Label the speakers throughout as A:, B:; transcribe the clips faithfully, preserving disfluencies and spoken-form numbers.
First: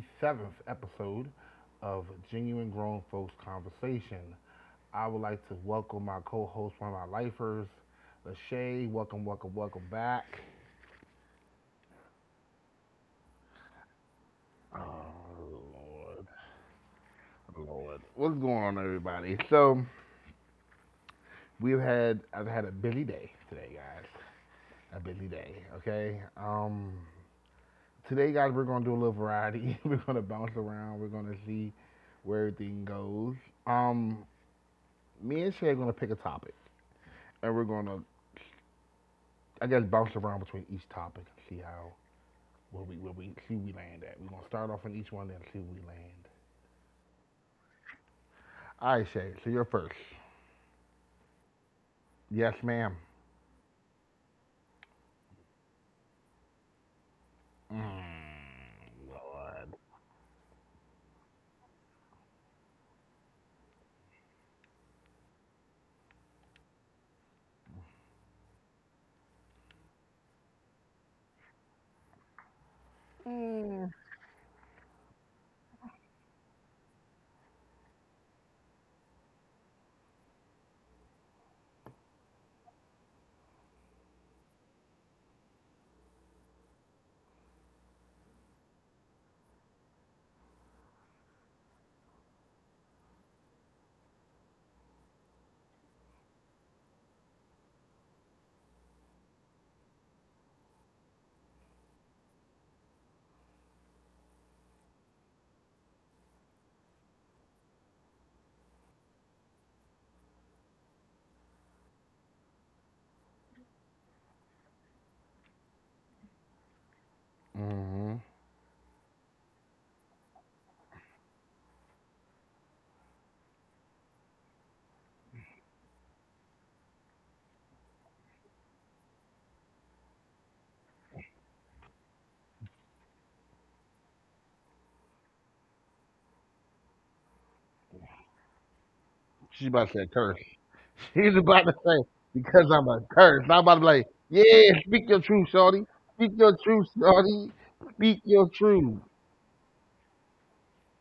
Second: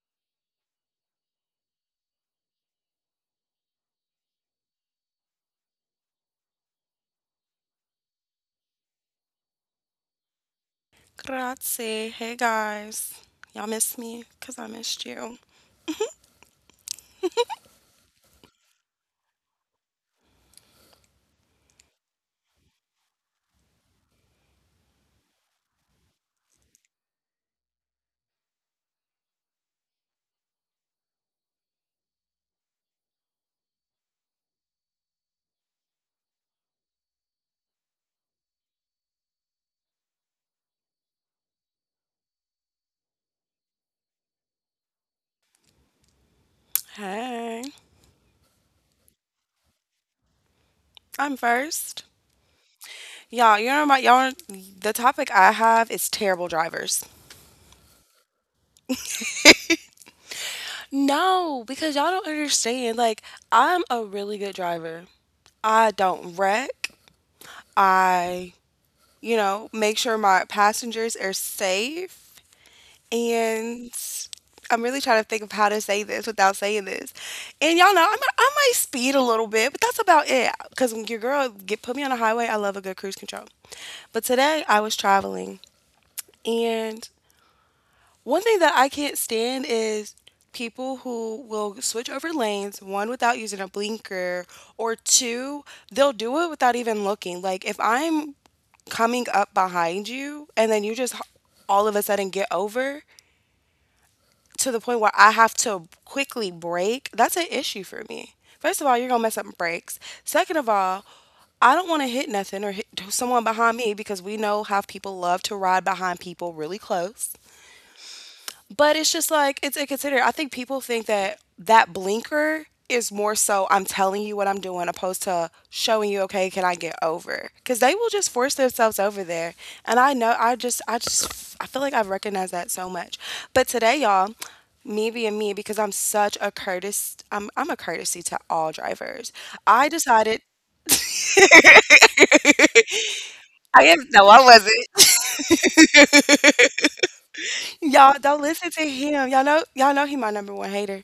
A: thirty-seventh episode of Genuine Grown Folks Conversation. I would like to welcome my co host, one of my lifers, Lachey. Welcome, welcome, welcome back.
B: Grazie. Hey guys. Y'all miss me? Cause I missed you.
A: Oh, Lord. Lord. What's going on, everybody? So, we've had, I've had a busy day today, guys. A busy day, okay? Um, today, guys, we're going to do a little variety. We're going to bounce around. We're going to see where everything goes. Um, Me and Shay are gonna pick a topic, and we're gonna, I guess, bounce around between each topic and see how where we where we see we land at. We're gonna start off in each one and see where we land.
B: Hey.
A: All right, Shay. So you're first.
B: I'm first.
A: Yes, ma'am.
B: Y'all, you know my y'all the topic I have is terrible drivers.
A: Mm, Lord.
B: No, because y'all don't understand. Like, I'm a really good driver. I don't wreck. I, you know, make sure my passengers are safe. And
A: Mm.
B: I'm really trying to think of how to say this without saying this. And y'all know I might, I might speed a little bit, but that's about it. Cause when your girl get put me on the highway, I love a good cruise control. But today I was traveling, and one thing that I can't stand is people who will switch over lanes one without using a blinker or two they'll do it without even looking like if I'm coming up behind you and then you just h- all of a sudden get over to the point where I have to quickly break. That's an issue for me. First of all, you're gonna mess up brakes. Second of all, I don't want to hit nothing or hit someone behind me because we know how people love to ride behind people really close.
A: Mm-hmm.
B: But it's just like it's inconsiderate. I think people think that that blinker is more so I'm telling you what I'm doing opposed to showing you okay, can I get over? Cuz they will just force themselves over there. And I know I just I just I feel like I've recognized that so much. But today, y'all, me being me because I'm such a courtesy I'm I'm a courtesy to all drivers.
A: She's
B: I
A: about to say a
B: decided
A: curse. She's about to say because I'm a curse. Not about to
B: I
A: be
B: am
A: like,
B: no, I
A: yeah, speak
B: wasn't.
A: your truth, Shorty. Speak your truth, Shorty.
B: Y'all
A: Speak
B: don't
A: your
B: listen to
A: truth.
B: him. Y'all know y'all know he my number one hater.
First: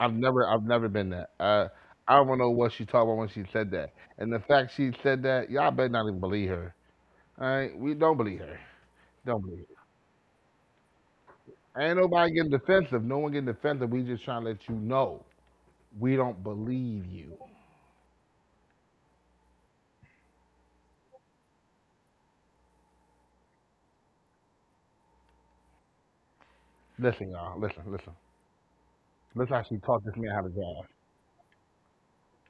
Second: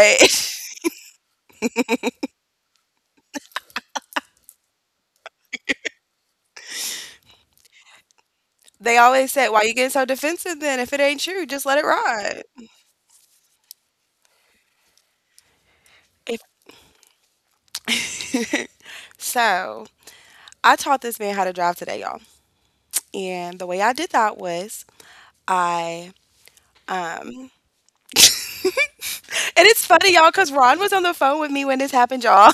A: I've never, I've never been that. Uh, I don't know what she talked about when she said that. And the fact she said that, y'all better not even believe her. All right, we don't believe her.
B: they always
A: Don't
B: said, "Why
A: believe
B: you getting so defensive then? If it ain't true, just let
A: her.
B: it
A: Ain't nobody
B: ride."
A: getting defensive. No one getting defensive. We just trying to let you know we
B: If
A: don't believe you.
B: so, I taught this man how to drive today, y'all. And the way I did that was I
A: Listen,
B: um
A: y'all. Listen, listen. Listen
B: and
A: how she
B: it's
A: taught
B: funny,
A: this
B: y'all,
A: man how
B: because
A: to
B: Ron was
A: drive.
B: on the phone with me when this happened, y'all.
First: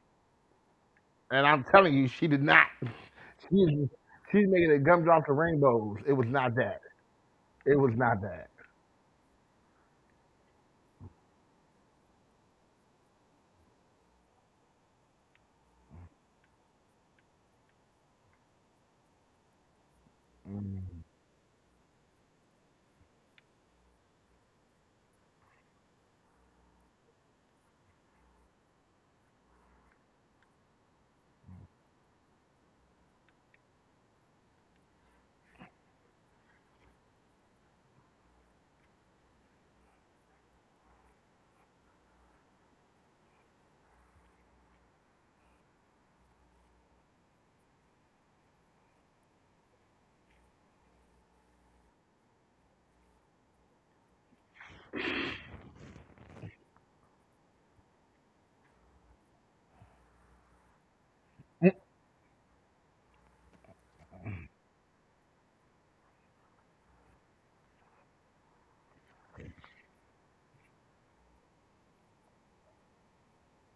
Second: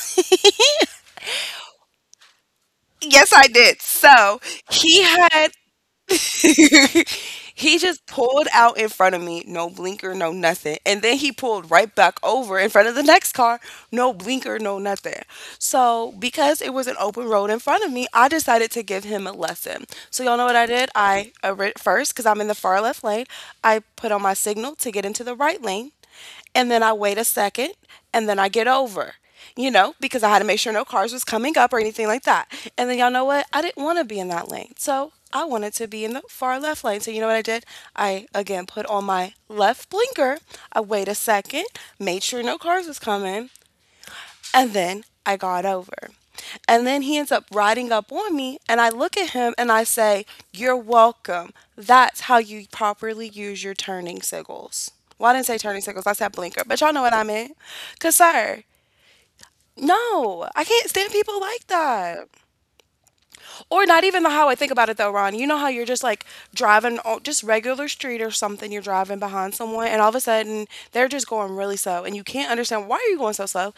A: And I'm telling you, she did not.
B: Yes, I did.
A: She's
B: So
A: she's making it
B: he
A: gumdrops to
B: had
A: rainbows. It was not that. It
B: he
A: was
B: just
A: not
B: pulled
A: that.
B: out in front of me, no blinker, no nothing. And then he pulled right back over in front of the next car, no blinker, no nothing. So, because it was an open road in front of me, I decided to give him a lesson. So, y'all know what I did?
A: Mm,
B: I, uh, ri- first, because I'm in the far left lane, I put on my signal to get into the right lane and then I wait a second and then I get over, you know, because I had to make sure no cars was coming up or anything like that. And then y'all know what? I didn't want to be in that lane. So I wanted to be in the far left lane. So you know what I did? I again put on my left blinker. I wait a second, made sure no cars was coming, and then I got over. And then he ends up riding up on me, and I look at him and I say, "You're welcome. That's how you properly use your turning signals." Well, I didn't say turning signals, I said blinker, but y'all know what I meant. Because, sir, no, I can't stand people like that. Or not even the how I think about it though, Ron. You know how you're just like driving on just regular street or something, you're driving behind someone and all of a sudden they're just going really slow and you can't understand why are you going so slow?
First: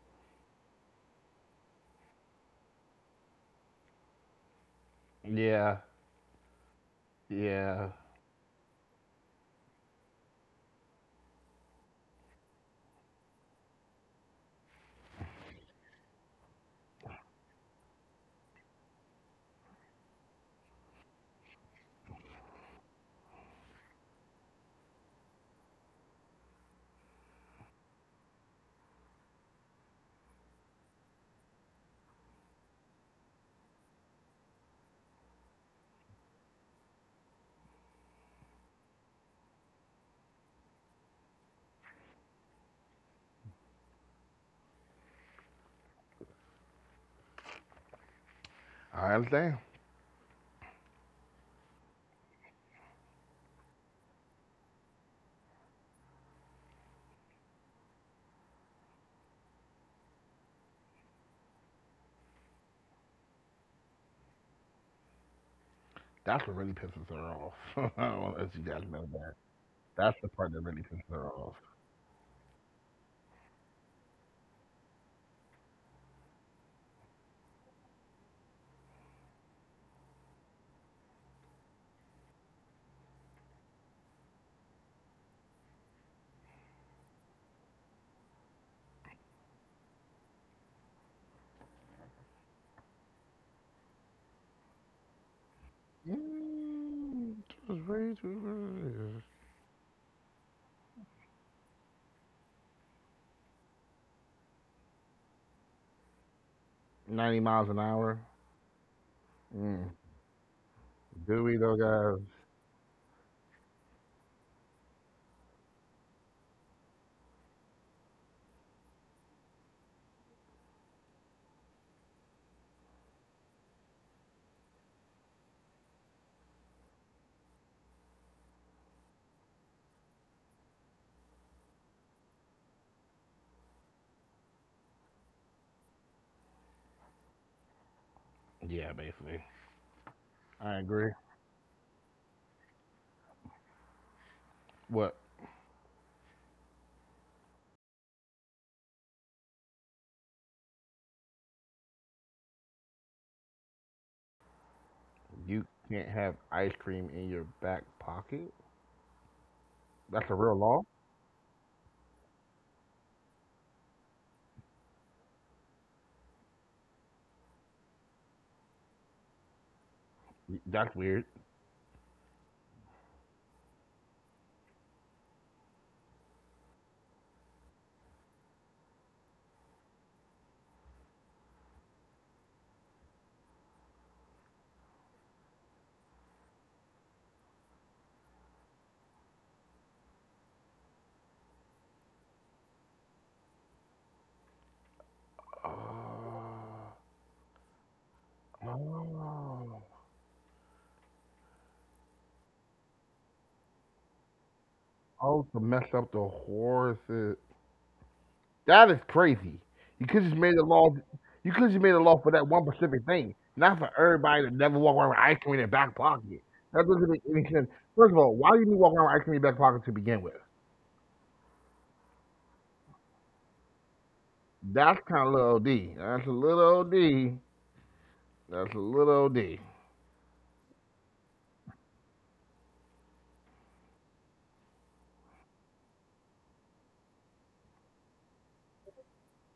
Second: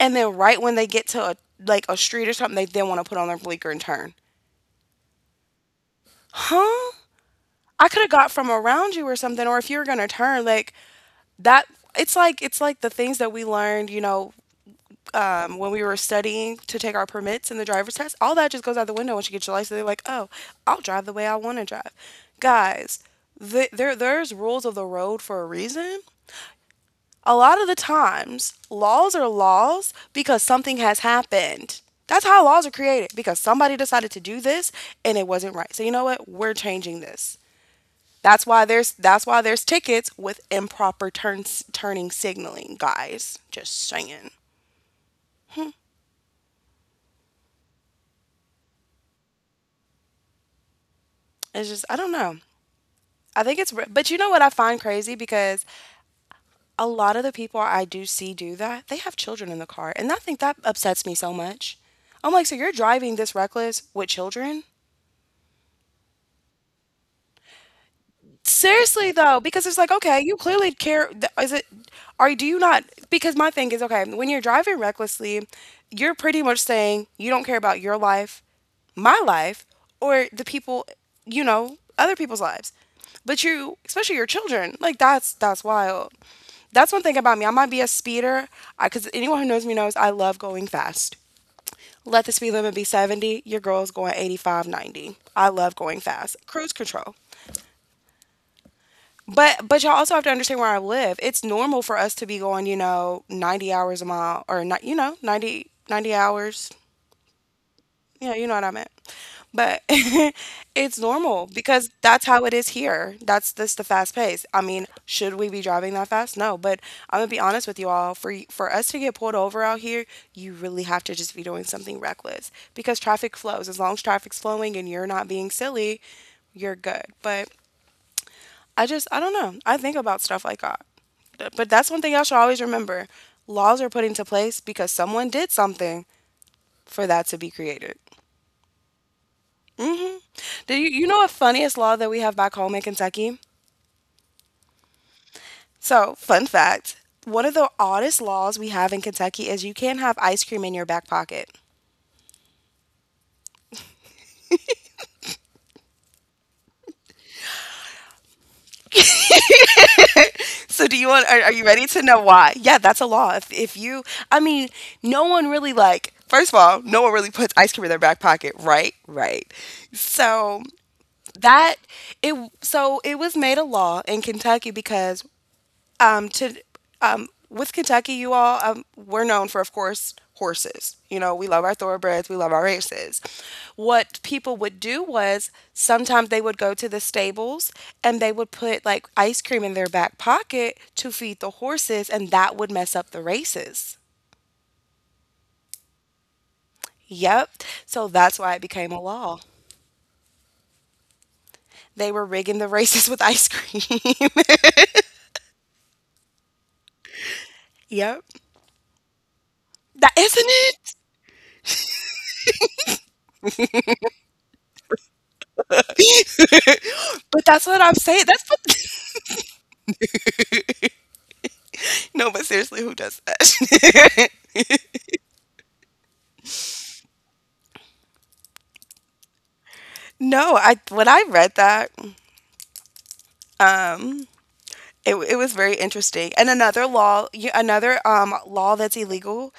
B: And then right when they get to a like a street or something, they then want to put on their blinker and turn.
A: yeah,
B: Huh? I
A: yeah.
B: could have got from around you or something, or if you were gonna turn, like that it's like it's like the things that we learned, you know, um, when we were studying to take our permits and the driver's test, all that just goes out the window once you get your license. They're like, oh, I'll drive the way I want to drive. Guys, th there there's rules of the road for a reason. A lot of the times, laws are laws because something has happened. That's how laws are created because somebody decided to do this and it wasn't right. So you know what? We're changing this. That's why there's that's why there's tickets with improper turns turning signaling, guys. Just saying.
A: I understand.
B: It's just I don't know. I think it's, re- but you know what I find crazy because a lot of the people I do see do that, they have children in the car. And I think that upsets me so much. I'm like, so you're driving this reckless with children?
A: That's what really pisses her off. I want to let you guys
B: Seriously
A: know that.
B: though, because it's like,
A: That's
B: okay,
A: the
B: you
A: part that
B: clearly
A: really pisses
B: care. th-
A: her
B: Is
A: off.
B: it, are you, do you not? Because my thing is, okay, when you're driving recklessly, you're pretty much saying you don't care about your life, my life, or the people, you know, other people's lives. But you, especially your children, like that's that's wild. That's one thing about me. I might be a speeder, because anyone who knows me knows I love going fast. Let the speed limit be seventy, your girl's going eighty-five, ninety. I love going fast. Cruise control.
A: Mm, just way too fast.
B: But but y'all also have to understand where I live. It's normal for us to be going, you know, ninety hours a mile or not, you know, 90 90 hours.
A: ninety miles an hour.
B: Yeah, you know what I meant. But
A: Mm.
B: it's
A: Do
B: normal
A: we though,
B: because
A: guys?
B: that's how it is here. That's this the fast pace. I mean, should we be driving that fast? No, but I'm gonna be honest with you all. For y- for us to get pulled over out here, you really have to just be doing something reckless because traffic flows. As long as traffic's flowing and you're not being silly, you're good. But I just, I don't know. I think about stuff like that. But that's one thing y'all should always remember. Laws are put into place because someone did something for that to be created.
A: Yeah, basically.
B: Do
A: I
B: you, you
A: agree.
B: know a funniest law that we have back home in Kentucky?
A: What?
B: So, fun fact one of the oddest laws we have in Kentucky is you can't have ice cream in your back pocket.
A: You can't have ice cream in your back pocket? That's a real
B: So,
A: law?
B: do you want, are, are you ready to know why? Yeah, that's a law. If, if you, I mean, no one really like, first of all, no one really puts ice cream in their back pocket, right? Right. So,
A: That's weird.
B: that it so it was made a law in Kentucky because um to um with Kentucky you all, um, we're known for of course horses. You know, we love our thoroughbreds, we love our races. What people would do was sometimes they would go to the stables and they would put like ice cream in their back pocket to feed the horses and that would mess up the races.
A: Oh.
B: Yep. So that's why it became a law.
A: Oh.
B: They were rigging the races with ice cream.
A: Oh, to mess up the horses.
B: Yep.
A: That is crazy.
B: That
A: You could just
B: isn't
A: made a
B: it?
A: law. You could just made a law for that one specific thing, not for everybody to never walk around with ice cream in their back pocket. That doesn't make
B: But
A: any
B: that's
A: sense.
B: what I'm
A: First of
B: saying.
A: all,
B: That's
A: why
B: what
A: do you need to walk around with ice cream in your back pocket to begin with?
B: no, but seriously, who does that?
A: That's kind of little O D. That's a little O D. That's a little O D.
B: No, I when I read that, um, it it was very interesting. And another law, y- another um law that's illegal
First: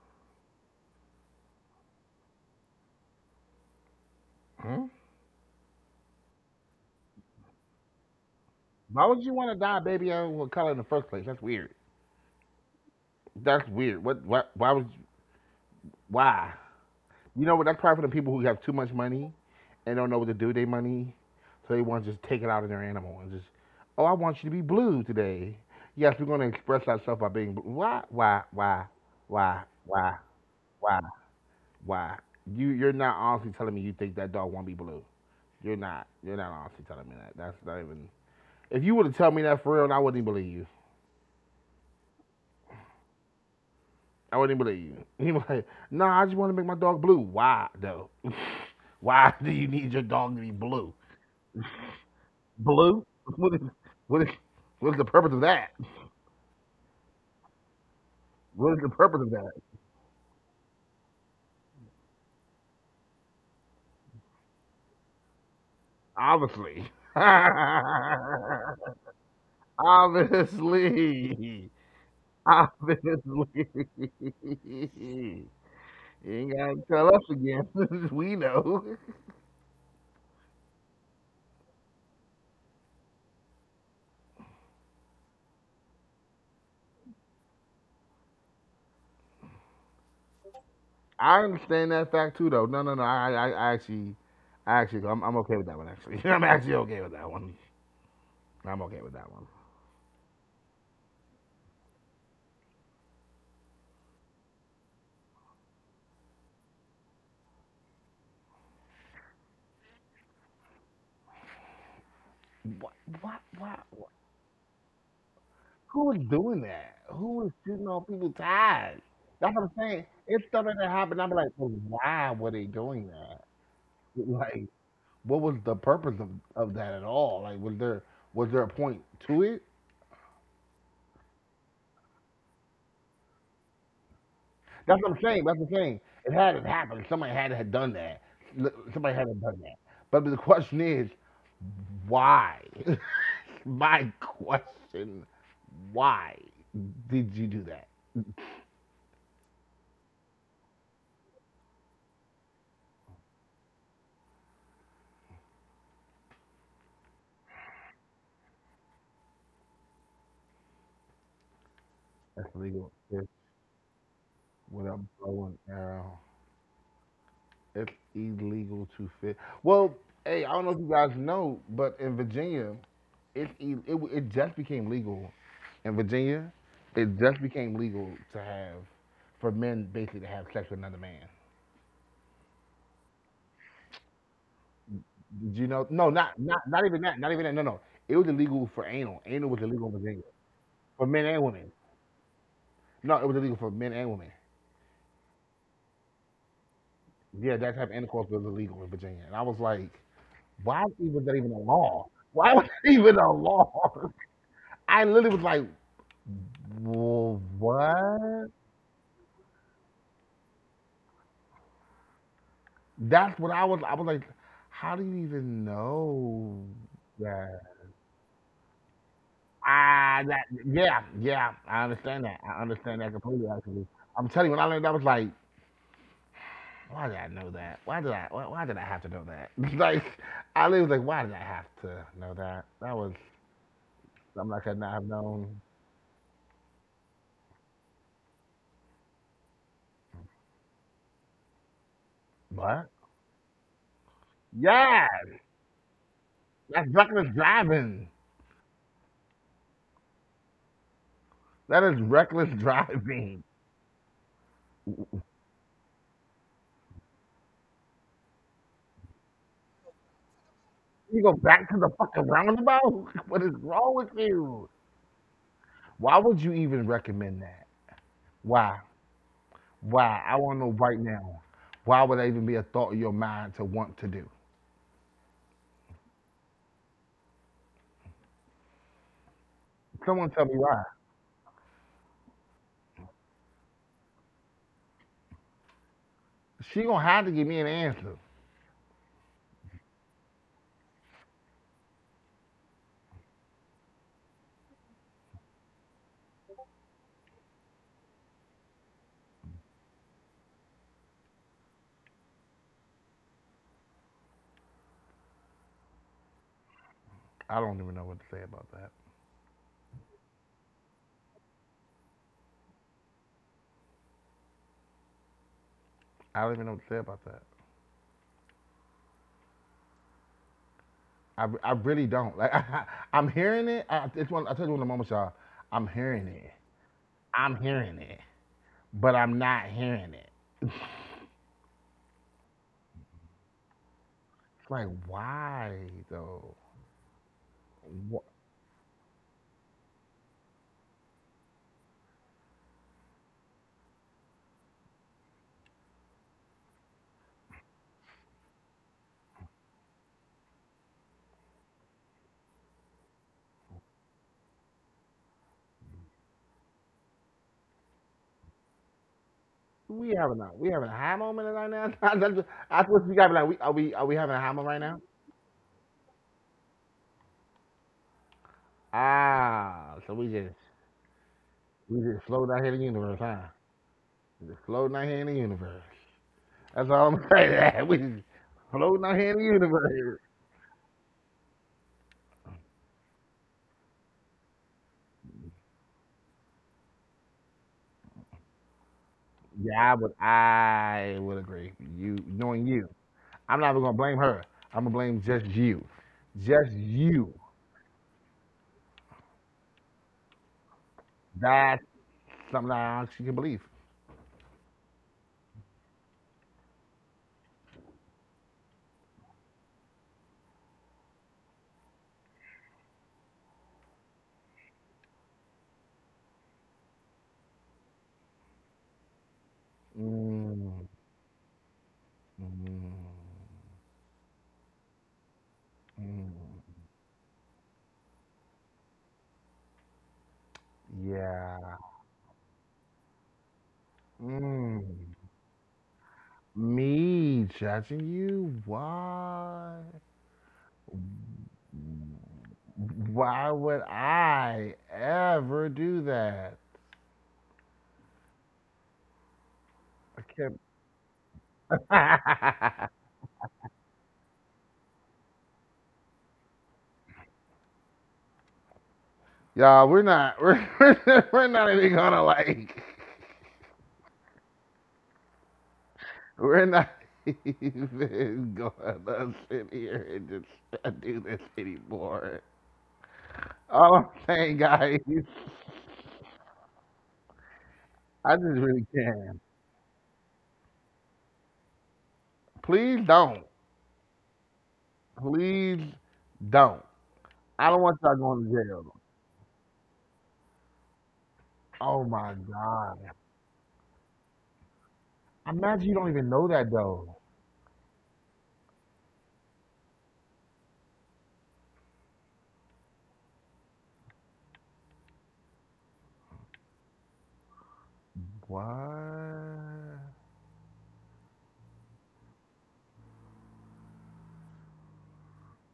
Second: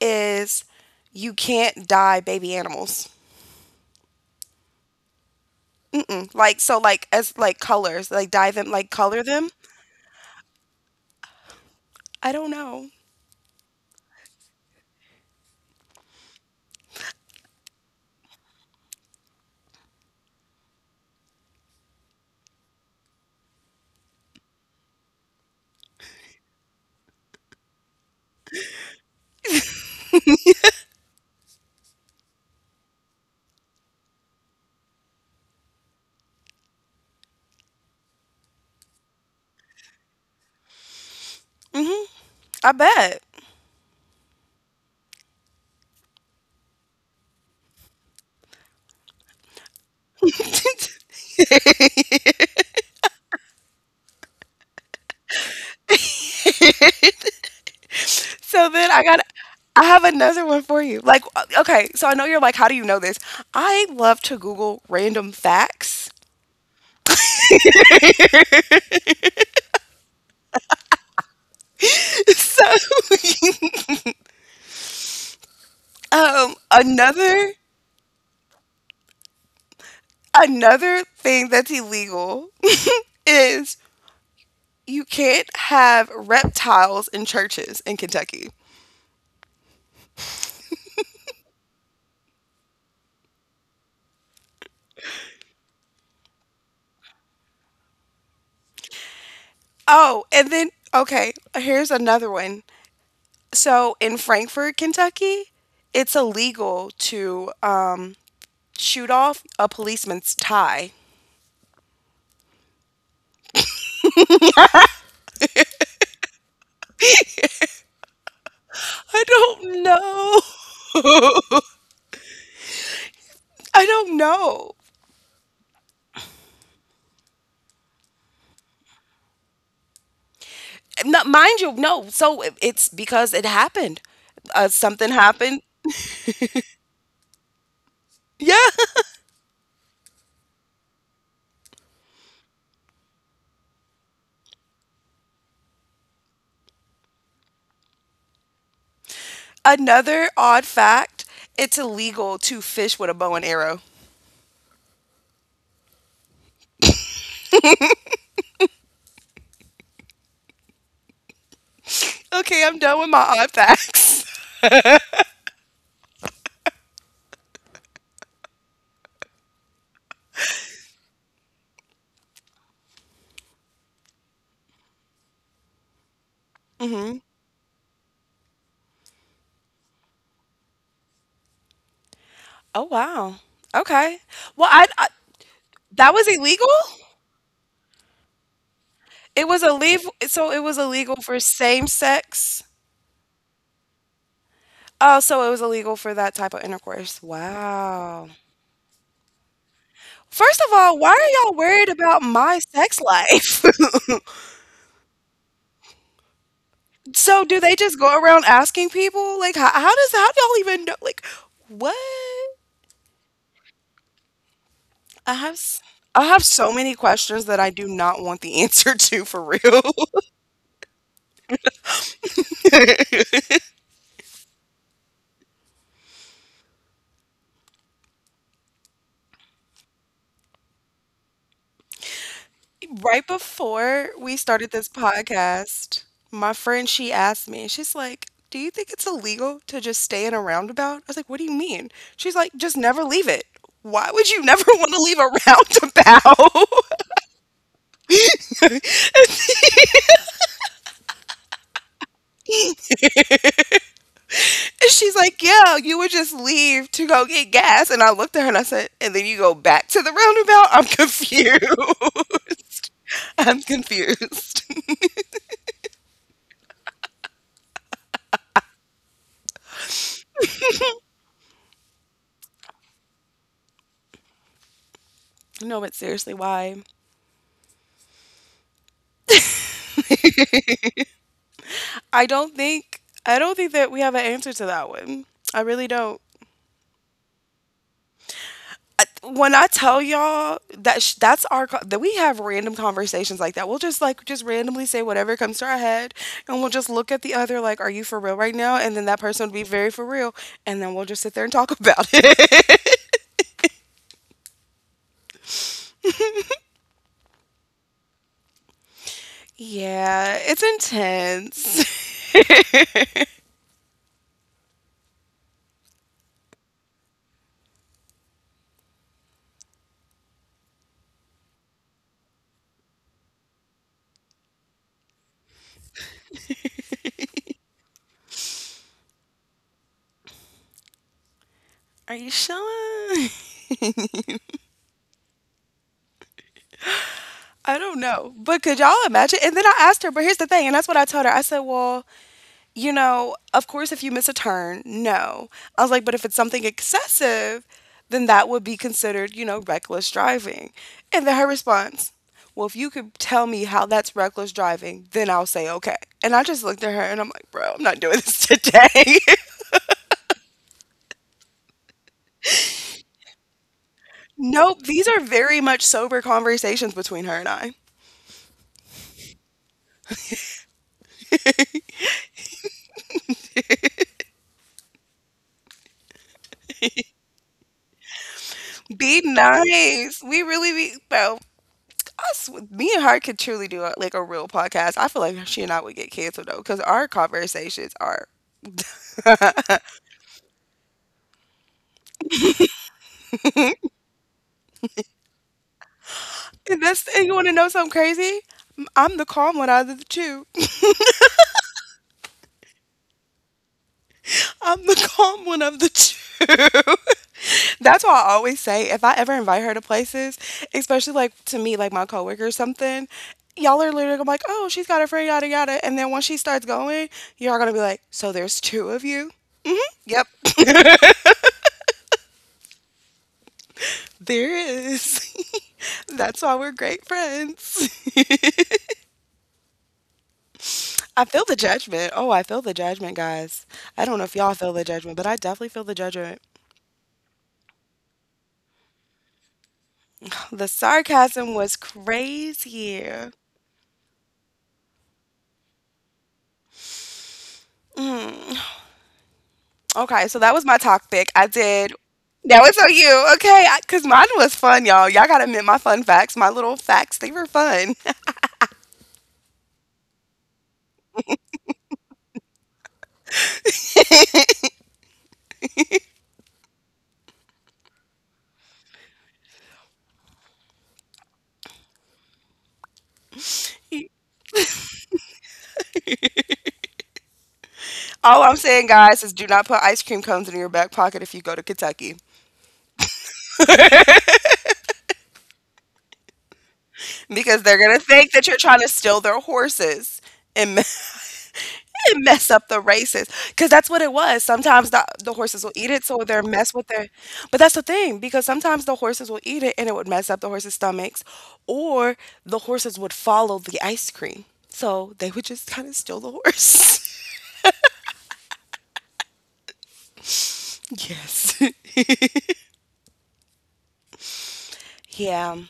B: is you can't dye baby animals.
A: Hmm?
B: Mm-mm. Like so, like as like colors, like dye them, like
A: Why would
B: color
A: you want to
B: them.
A: dye baby out with color in the first place? That's weird.
B: I don't know.
A: That's weird. What? What? Why would? Why? You know what? That's probably for the people who have too much money and don't know what to do with their money. So they want to just take it out on their animal and just, oh, I want you to be blue today. Yes, we're going to express ourselves by being blue. Why, why, why, why, why, why, why? You, you're not honestly telling me you think that dog won't be blue. You're not. You're not honestly telling me that. That's not even. If you would have told me that for real, I wouldn't even believe you.
B: Hmm. I bet.
A: I wouldn't even believe you. You like, no, nah, I just want to make my dog blue. Why though? Why do you need your dog to be blue? Blue? What is what is what is the purpose of that?
B: So
A: What is
B: then
A: the
B: I got
A: purpose of that?
B: I have another one for you. Like uh, okay, so I know you're like how do you know this? I love to Google random facts.
A: Obviously. Obviously.
B: So
A: Obviously. You ain't
B: um
A: gotta tell us
B: another
A: again. We know.
B: another thing that's illegal is you can't have reptiles in churches in Kentucky.
A: I understand that fact too, though. No, no, no. I, I, I actually, I actually, I'm, I'm okay with that one. Actually, I'm actually okay with that one. I'm okay with that one.
B: Oh, and then okay, here's another one. So in Frankfort, Kentucky, it's illegal to um shoot off a policeman's tie.
A: What? What? What? What? Who is doing that? Who is was shooting on people's eyes?
B: I
A: That's what I'm
B: don't
A: saying. It's stuff that happened. I'm like,
B: know.
A: well, why were they doing that?
B: I don't
A: Like,
B: know.
A: what was the purpose of, of that at all? Like, was there was there a point to it?
B: Not, mind you, no. So it- it's because it happened. Uh,
A: That's
B: something
A: what I'm saying. That's
B: happened.
A: what I'm saying. It had to happen. Somebody had to have done that.
B: Yeah.
A: L- Somebody had to have done that. But the question is, why? My question, why did you do that?
B: Another odd fact it's illegal to fish with a bow and arrow.
A: That's
B: Okay, I'm
A: illegal
B: done with my
A: to fish
B: odd facts.
A: with a bow and arrow. It's illegal to fit. Well, hey, I don't know if you guys know, but in Virginia, it it, it, it just became legal in Virginia. It
B: Hmm.
A: just became legal to have for men basically to have sex with another man.
B: Oh, wow. Okay. Well, I, I
A: Did you know? No,
B: that was
A: not not
B: illegal?
A: not even that. Not even that. No, no. It was illegal for anal.
B: It
A: Anal was
B: was
A: illegal in
B: illegal.
A: Virginia
B: So it was
A: for
B: illegal
A: men
B: for
A: and women.
B: same sex.
A: No, it was illegal for men and women.
B: Oh, so it was illegal for that type of intercourse.
A: Yeah, that type of intercourse
B: Wow.
A: was illegal in Virginia, and I was like,
B: First of
A: why
B: all, why
A: was that
B: are
A: even a
B: y'all worried
A: law?
B: about
A: Why
B: my
A: was that
B: sex
A: even a
B: life?
A: law? I literally was like, "Wha-
B: So do they just go around
A: what?
B: asking people like how, how does how do y'all even know like what?
A: That's what I was. I was like, how do you
B: I have
A: even
B: s- I have
A: know
B: so many questions that
A: that?
B: I do not want the answer to for real.
A: Ah, that yeah, yeah. I understand that. I understand that completely. Actually, I'm telling you, when I learned, that, I was like, why did I know that? Why did I? Why, why did I have to know that? Like, I was like, why did I have to know that? That was
B: Right before we
A: something I
B: started
A: could
B: this
A: not have known.
B: podcast, my friend, she asked me, she's like, "Do you think it's illegal to just stay in a roundabout?" I was like, "What do you mean?" She's like, "Just
A: But
B: never leave it. Why would you never want to
A: yeah,
B: leave a
A: that's
B: roundabout?"
A: reckless driving. That is reckless driving.
B: And she's like, "Yeah, you would just leave to go get gas." And I looked at her and I said, "And then you go back to the roundabout? I'm
A: You go back to the fucking
B: confused."
A: roundabout. What is
B: I'm
A: wrong with
B: confused.
A: you? Why would you even recommend that? Why? I want to know right now. Why would that even be a thought in your mind to want to do?
B: No, but seriously, why?
A: Someone tell me why.
B: I don't think I don't think that we have an answer to that one. I really don't.
A: She gonna have to give me an answer.
B: I, when I tell y'all that sh- that's our co- that we have random conversations like that. We'll just like just randomly say whatever comes to our head, and we'll just look at the other like, "Are you for real right now?" And then that person would be very for real, and then we'll just sit there and talk about it.
A: I don't even know what to say about that.
B: Yeah, it's intense.
A: I don't even know what to say about that. I, I really don't. Like I am hearing it. I, it's one. I told you in the moment, y'all. I'm hearing it. I'm hearing it, but I'm not hearing it.
B: Are you sure?
A: It's like why though?
B: I don't
A: Wh-
B: know. But could y'all imagine? And then I asked her, but here's the thing, and that's what I told her. I said, well, you know, of course, if you miss a turn, no. I was like, but if it's something excessive, then that would be considered, you know, reckless driving. And then her response, well, if you could tell me how that's reckless driving, then I'll say okay. And I just looked at her and I'm like, bro, I'm not doing this today.
A: We having a we having a high moment right now. That's what I supposed to be like. We, are we Are we having a high moment right
B: Nope,
A: now?
B: these are very much sober conversations between her and I.
A: Ah, so we just We just floating out here in the universe, huh? We just floating out here in the universe. That's all I'm saying. We just floating out
B: Be
A: here in the universe.
B: nice. We really be, bro. Us, me and her could truly do a, like a real podcast. I feel like she and I would get canceled though, because our conversations are
A: Yeah, but I would agree. You knowing you. I'm not even gonna blame her. I'm gonna blame just you. Just
B: and that's
A: you.
B: and you want to know something crazy? M- I'm the calm one out of the two.
A: That's something that I actually can believe.
B: I'm the calm one of the two. That's why I always say if I ever invite her to places, especially like to meet like my coworker or something, y'all are literally gonna be like, oh, she's got a friend, yada yada. And then once she starts going, you all gonna be like, so there's two of you? Yep,
A: Mm, mm,
B: there is. That's why
A: mm,
B: we're great friends. I feel the
A: yeah.
B: judgment. Oh, I feel the judgment, guys. I don't know if y'all feel the
A: Mm.
B: judgment, but I definitely feel the judgment.
A: Me judging you? Why?
B: The sarcasm was crazy.
A: Why would I ever do that?
B: Mm. Okay, so
A: I
B: that was my topic. I did. Now it's
A: can't.
B: on you, okay? Because mine was fun, y'all. Y'all gotta admit my fun facts, my little facts. They were fun.
A: Y'all, we're not. We're, we're are not even gonna like. We're not even gonna sit here and just do this anymore. All I'm saying, guys, I
B: All I'm
A: just really
B: saying, guys, is
A: can't.
B: do not put ice cream cones in your back pocket if you go to Kentucky
A: Please don't. Please don't.
B: because
A: I
B: they're
A: don't want
B: gonna
A: y'all
B: think
A: going
B: that
A: to
B: you're trying to
A: jail.
B: steal their horses and
A: Oh
B: and
A: my
B: mess up the
A: god.
B: races because that's what it was. Sometimes the, the horses will
A: Imagine
B: eat
A: you
B: it,
A: don't
B: so
A: even
B: they're
A: know that
B: mess with their.
A: though.
B: But that's the thing because sometimes the horses will eat it and it would mess up the horses' stomachs, or the horses would follow the ice cream, so they would just kind of steal the horse.
A: What?
B: Yes. Yeah,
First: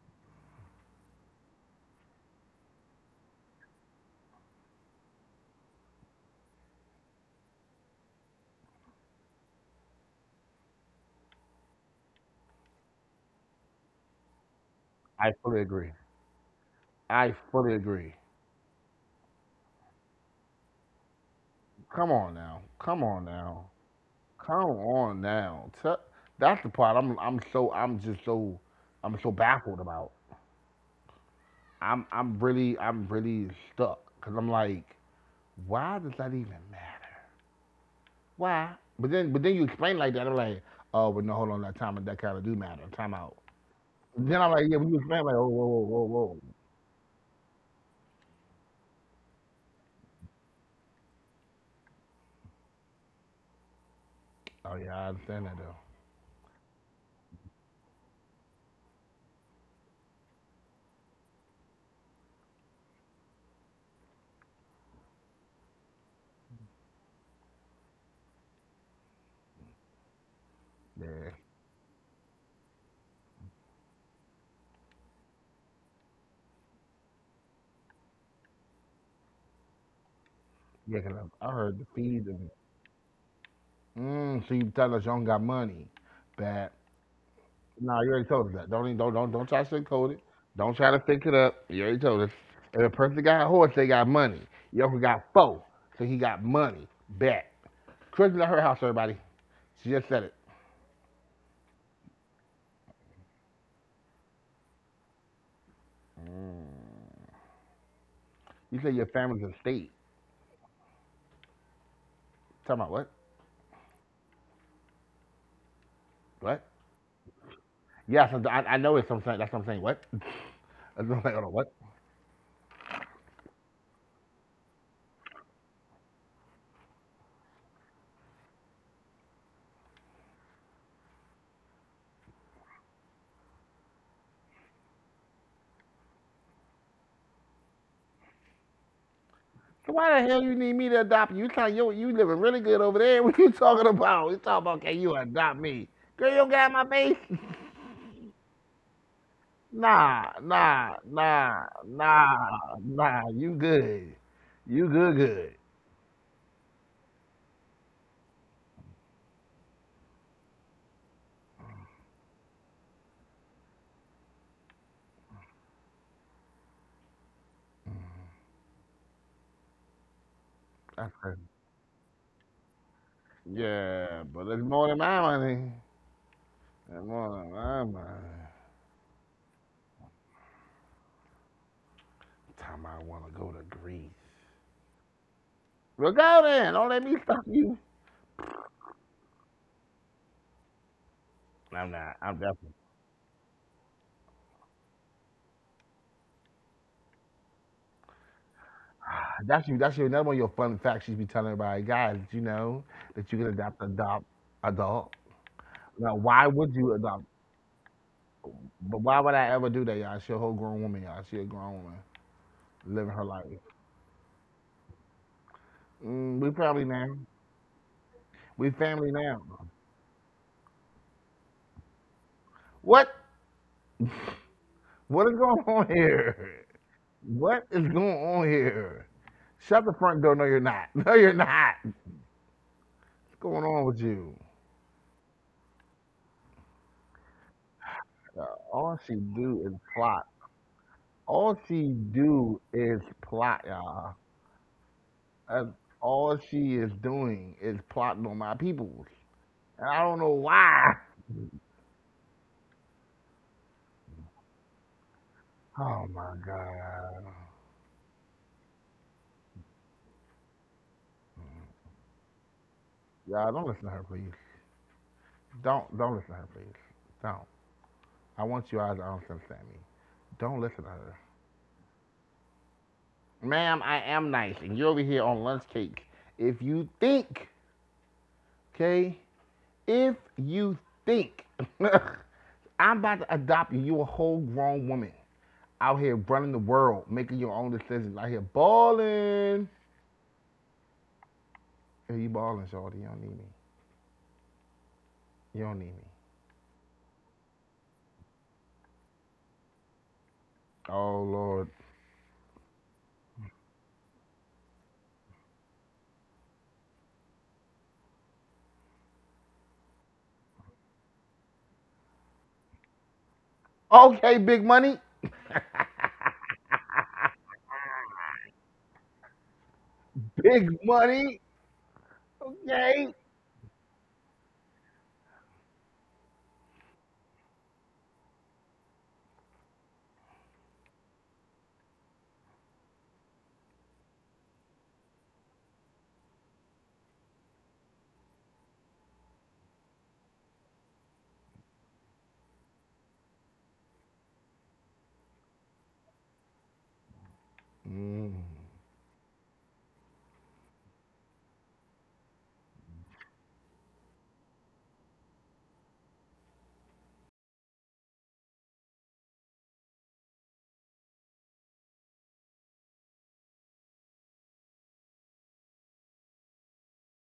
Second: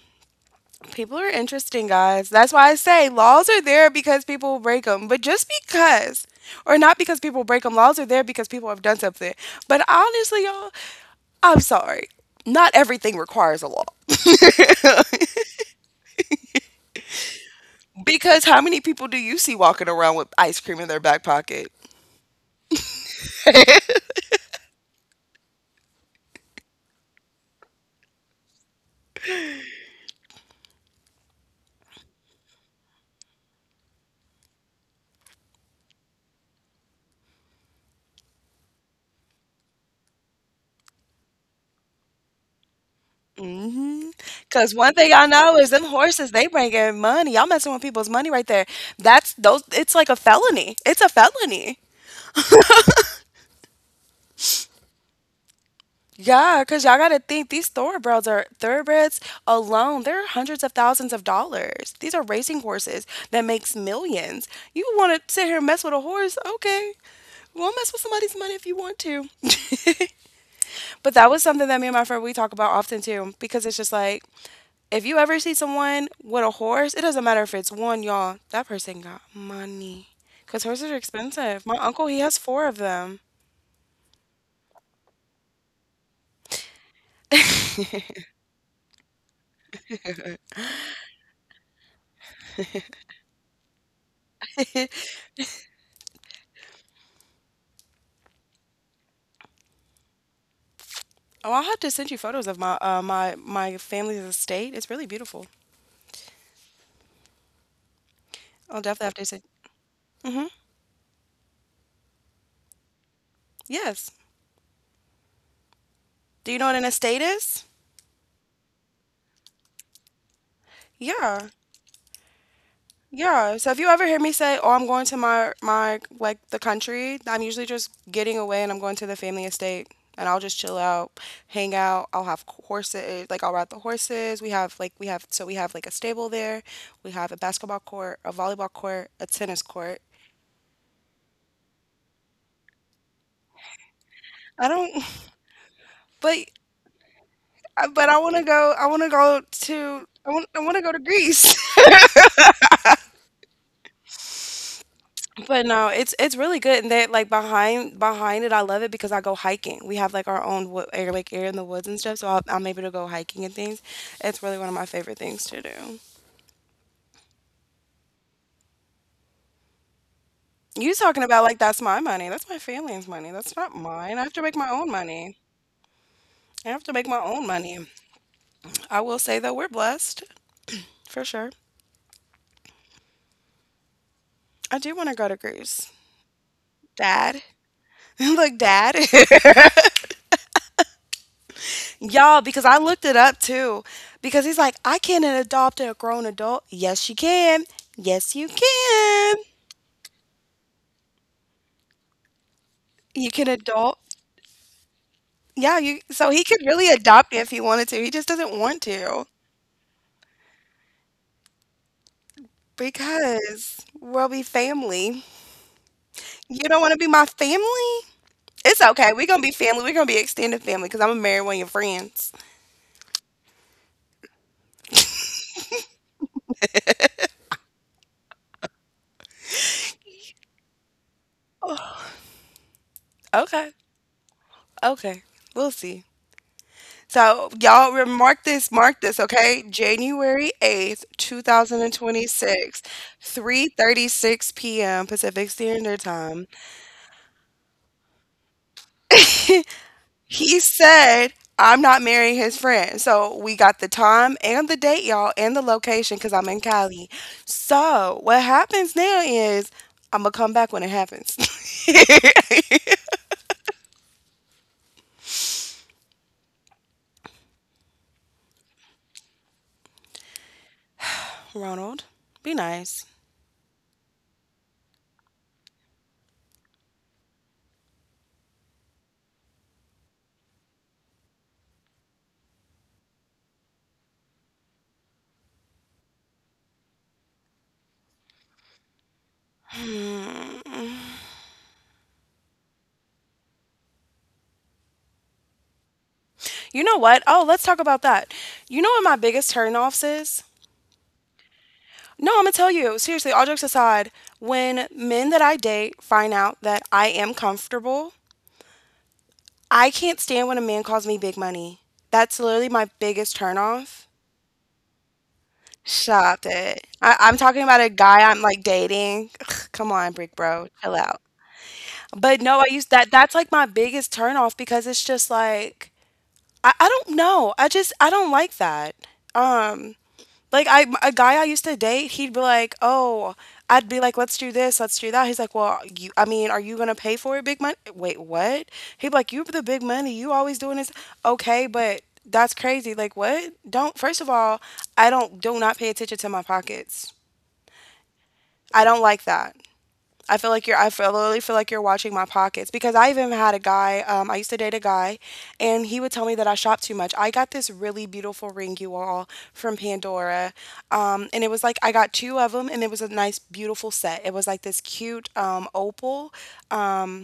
B: people are interesting, guys. That's why I say laws are there because people break them. But just because, or not because people break them, laws are there because people have done something. But honestly, y'all, I'm sorry. Not everything requires a law.
A: I fully agree. I fully agree.
B: Because how many people do you see walking around with ice cream in their back pocket?
A: Come on now. Come on now. Come on now. Te- That's the part I'm I'm so I'm just so I'm so baffled about. I'm I'm really I'm really stuck cuz I'm like why does that even matter? Why? But then but then you explain like that I'm like oh but no hold on that time that kind of do matter. Time out.
B: Mm-hmm.
A: Then I'm like
B: Cause
A: yeah when
B: one
A: you
B: thing
A: explain
B: I
A: like oh
B: know
A: whoa
B: is
A: whoa
B: them
A: whoa
B: horses
A: whoa.
B: they bring in money. Y'all messing with people's money right there. That's those. It's like a felony. It's a felony.
A: Oh yeah I understand that though.
B: Yeah, cause y'all gotta think these thoroughbreds are thoroughbreds alone. They're hundreds of thousands of dollars. These are racing horses that makes millions. You want to sit here and mess with a horse? Okay, well mess with somebody's money if you want to. But that
A: Yeah.
B: was something that me and my friend we talk about often too, because it's just like if you ever see someone with a horse, it doesn't matter if it's one, y'all. That person got money, cause horses are
A: Yeah, 'cause I I
B: expensive. My
A: heard the
B: uncle he
A: feed.
B: has four of them.
A: Mm, so you tell us you don't got money. Bad. Nah, you already told us that. Don't even- don't don't don't try to sugarcoat it. Don't try to fake it up. You already told us. If a person got a horse, they got money. Your uncle got four, so he got money. Bet. Christmas at her house, everybody. She just said it.
B: Oh, I'll have to send you photos of my uh, my my family's estate. It's really beautiful. I'll
A: You say
B: definitely
A: your
B: have to send.
A: family's in state.
B: Mm-hmm.
A: Talking about what?
B: Yes. Do you
A: What?
B: know what an estate is?
A: Yeah, so I, I know it's something. That's what I'm saying. What? That's what I'm like, hold
B: Yeah.
A: on, what?
B: Yeah, so if you ever hear me say, "Oh, I'm going to my my like the country," I'm usually just getting away and I'm going to the family estate and I'll just chill out, hang out. I'll have horses, like I'll ride the horses. We have like we have so we have like a stable there. We have a basketball court, a volleyball court, a tennis
A: So
B: court.
A: why the hell you need me to adopt you? You trying you you living really good over there? What you talking about? You
B: I
A: talking about
B: don't,
A: can you adopt me?
B: but
A: Girl, you don't got my baby.
B: but I want to go. I want to go to. I
A: Nah,
B: want. I want to go to
A: nah,
B: Greece.
A: nah, nah, nah. You good. You good, good.
B: But no, it's it's really good, and that like behind behind it, I love it because I go hiking. We have like our own wood, air, like air in the woods and stuff, so I'll, I'm able to go hiking and things. It's really one of my favorite things to do. You talking
A: Okay.
B: about like that's my money, that's my family's money, that's not mine. I
A: Yeah,
B: have to
A: but
B: make
A: it's
B: my own
A: more than my
B: money.
A: money.
B: I have to
A: It's
B: make my
A: more
B: own
A: than my
B: money.
A: money.
B: I will say though, we're blessed for sure.
A: Time I want to go to Greece.
B: I do want to go to Greece,
A: Well, go then. Don't let me
B: Dad.
A: stop you.
B: Look, Dad.
A: I'm not. I'm
B: Y'all, because
A: definitely.
B: I looked it up too. Because he's like, I can't adopt a grown adult. Yes, you can. Yes, you can.
A: That's you. That's your another one of your fun facts you be telling everybody, guys. You know that
B: You
A: you
B: can
A: can adopt
B: adopt.
A: adopt adult.
B: Yeah, you.
A: Now,
B: So he
A: why
B: could
A: would
B: really
A: you adopt?
B: adopt if he wanted to. He just doesn't want
A: But why
B: to
A: would I ever do that, y'all? She a whole grown woman, y'all. She a grown woman living her life.
B: because we'll be family.
A: Mm, we
B: You don't
A: probably
B: want to
A: now.
B: be my family?
A: We
B: It's
A: family
B: okay. We're gonna
A: now.
B: be family. We're gonna be extended family because I'm gonna marry one of your friends.
A: What? What is going on here? What is going on here? Shut the front door. No, you're not. No, you're not. What's going
B: Okay.
A: on with you?
B: Okay. We'll see. So y'all re- mark
A: Uh,
B: this,
A: all
B: mark
A: she
B: this, okay?
A: do is plot.
B: January
A: All she
B: 8th,
A: do
B: 2026,
A: is plot, y'all.
B: three thirty-six p m. Pacific
A: That's
B: Standard
A: all
B: Time.
A: she is doing is plotting on my peoples. And I don't know
B: He
A: why.
B: said, "I'm not marrying his friend." So we got the time and the date, y'all, and the
A: Oh
B: location cuz
A: my
B: I'm in Cali.
A: god.
B: So what happens now is I'm gonna come back when it happens.
A: Y'all don't listen to her, please. Don't don't listen to her, please. Don't. I want you guys to understand me. Don't listen to her.
B: Ronald, be nice.
A: Ma'am, I am nice, and you're over here on lunch cake. If you think, okay, if you think I'm about to adopt you, you a whole grown woman out here running the world, making your own decisions, out here balling. Hey, you balling, shorty? You don't need me. You don't need me.
B: You know what? Oh, let's talk about that. You know what my biggest turnoffs is?
A: Oh Lord.
B: No, I'm gonna tell you, seriously, all jokes aside, when men that I date find out that I am comfortable, I can't stand when a man calls me big money. That's literally my biggest turnoff.
A: Okay, big money.
B: Stop it. I, I'm talking about a guy I'm like dating. Ugh, come on, Brick Bro,
A: Big
B: chill out.
A: money.
B: But no, I use that.
A: Okay.
B: That's like my biggest turnoff because it's just like I, I don't know. I just I don't like that. Um, Like I a guy I used to date, he'd be like, "Oh, I'd be like, let's do this, let's do that." He's like, "Well, you I mean, are you going to pay for it big money?" Wait, what? He'd be like, "You are the big money. You always doing this." Okay, but that's crazy. Like, what? Don't first of all, I don't do not pay attention to my pockets.
A: Mm.
B: I don't like that. I feel like you're. I feel, literally feel like you're watching my pockets because I even had a guy. Um, I used to date a guy, and he would tell me that I shop too much. I got this really beautiful ring, you all, from Pandora, um, and it was like I got two of them, and it was a nice, beautiful set. It was like this cute um, opal. Um,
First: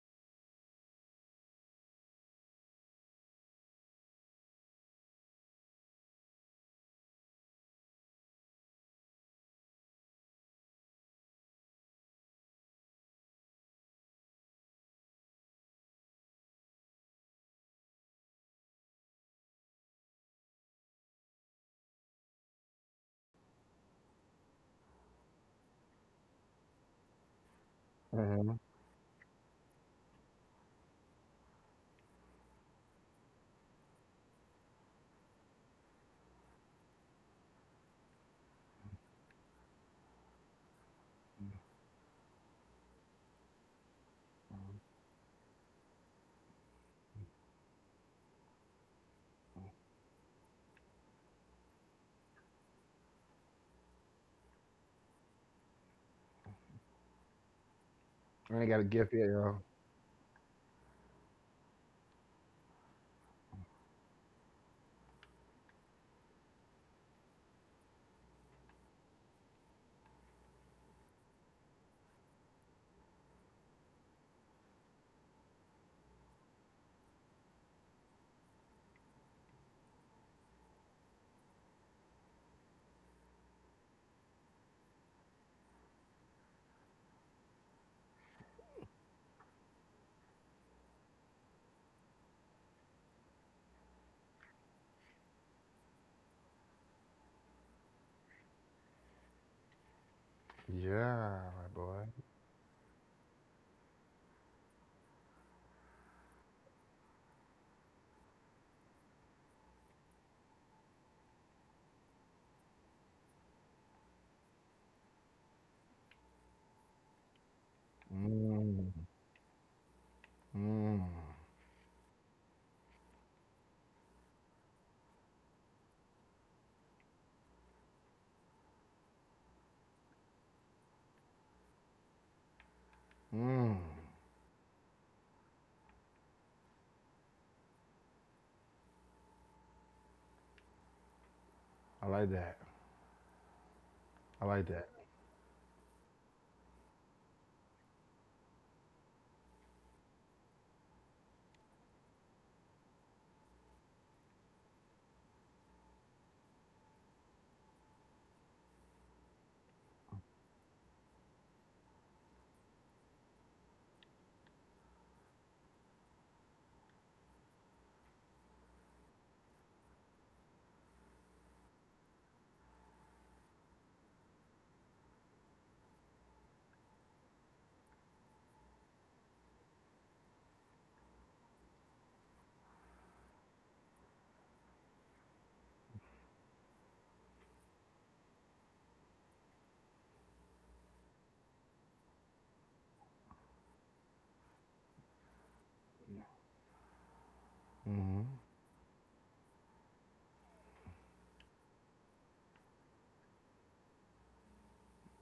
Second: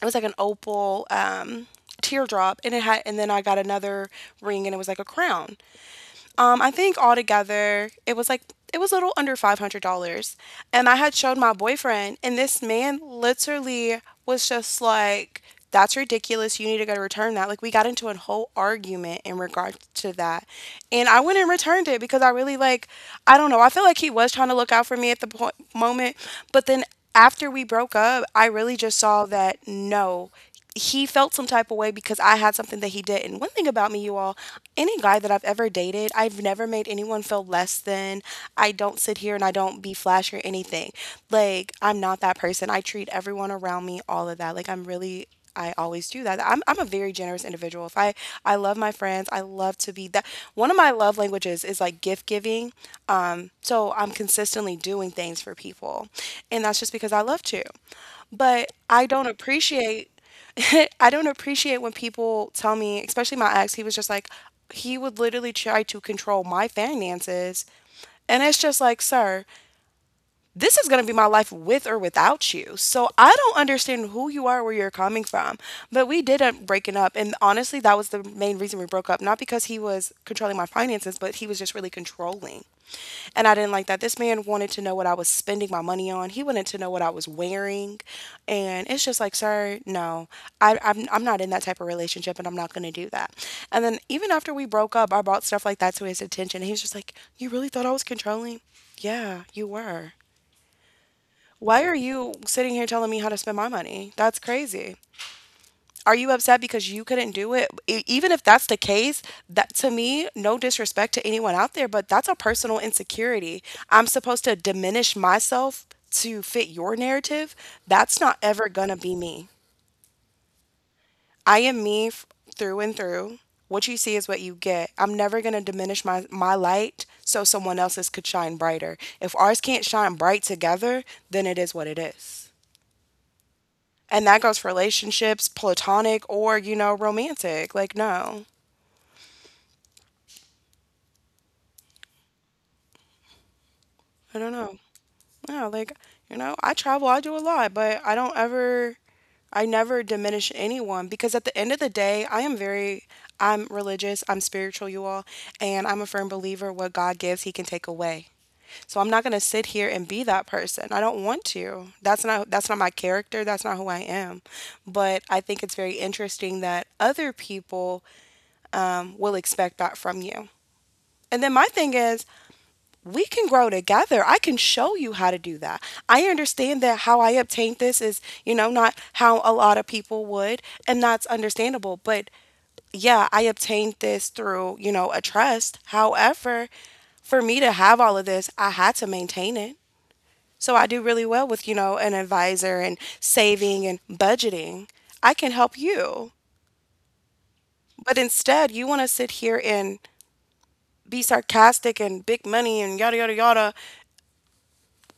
B: it was like an opal. Um, teardrop and it had and then I got another ring and it was like a crown um, I think altogether it was like it was a little under five hundred dollars, and I had showed my boyfriend, and this man literally was just like, "That's ridiculous. You need to go to return that." Like we got into a whole argument in regard to that, and I went and returned it because I really like I don't know. I feel like he was trying to look out for me at the point moment, but then after we broke up, I
A: Hmm.
B: really just saw that no he felt some type of way because I had something that he didn't. One thing about me, you all, any guy that I've ever dated, I've never made anyone feel less than. I don't sit here and I don't be flash or anything. Like, I'm not that person. I treat everyone around me all of that. Like, I'm really. I always do that. I'm, I'm a very generous individual. If I I love my friends, I love to be that. One of my love languages is like gift giving. Um, so I'm consistently doing things for people, and that's just because I love to.
A: I ain't
B: But
A: got a
B: I
A: gift yet,
B: don't
A: y'all.
B: appreciate I don't appreciate when people tell me, especially my ex, he was just like he would literally try to control my finances. And it's just like, sir, this is going to be my life with or without you. So I don't understand who you are, where you're coming from. But we did end up breaking up. And honestly, that was the main reason we broke up. Not because he was controlling my finances, but he was just really controlling. And I didn't like that. This man wanted to know what I was spending my money on. He wanted to know what I was wearing. And it's just like, sir, no, I, I'm, I'm not in that type of relationship and I'm not going to do that. And then even after we broke up, I brought stuff like that to his attention. He was just like, "You really thought I was controlling?" Yeah, you were.
A: Yeah, my
B: Why are
A: boy.
B: you sitting here telling me how to spend my money? That's crazy. Are you upset because you couldn't do it? E- Even if that's the case, that to me, no disrespect to anyone out there, but that's a personal insecurity. I'm supposed to diminish myself to fit your narrative. That's not ever gonna
A: Mmm.
B: be me.
A: Mmm.
B: I am me f- through and through. What you see is what you get. I'm never gonna diminish my my light so someone else's could shine brighter. If ours can't shine bright together, then it is what it is.
A: Mm.
B: And that goes for relationships, platonic or, you know, romantic. Like, no.
A: I like that.
B: I
A: I
B: don't
A: like
B: know.
A: that.
B: No, like, you know, I travel, I do a lot, but I don't ever, I never diminish anyone because at the end of the day, I am very, I'm religious, I'm spiritual, you all, and I'm a firm believer what God gives, He can take away. So I'm not going to sit here and be that person. I don't want to. That's not, that's not my character. That's not who I am. But I think it's very interesting that other people um, will expect that from you. And then my thing is, we can grow together. I can show you how to do that. I understand that how I obtained this is, you know, not how a lot of people would, and that's understandable. But yeah, I obtained this through, you know, a trust. However, for me to have all of this, I had to maintain it. So I do really well with, you know, an advisor and saving and budgeting. I can help you. But
A: Hmm.
B: instead, you want to sit here and be sarcastic and big money and yada, yada, yada.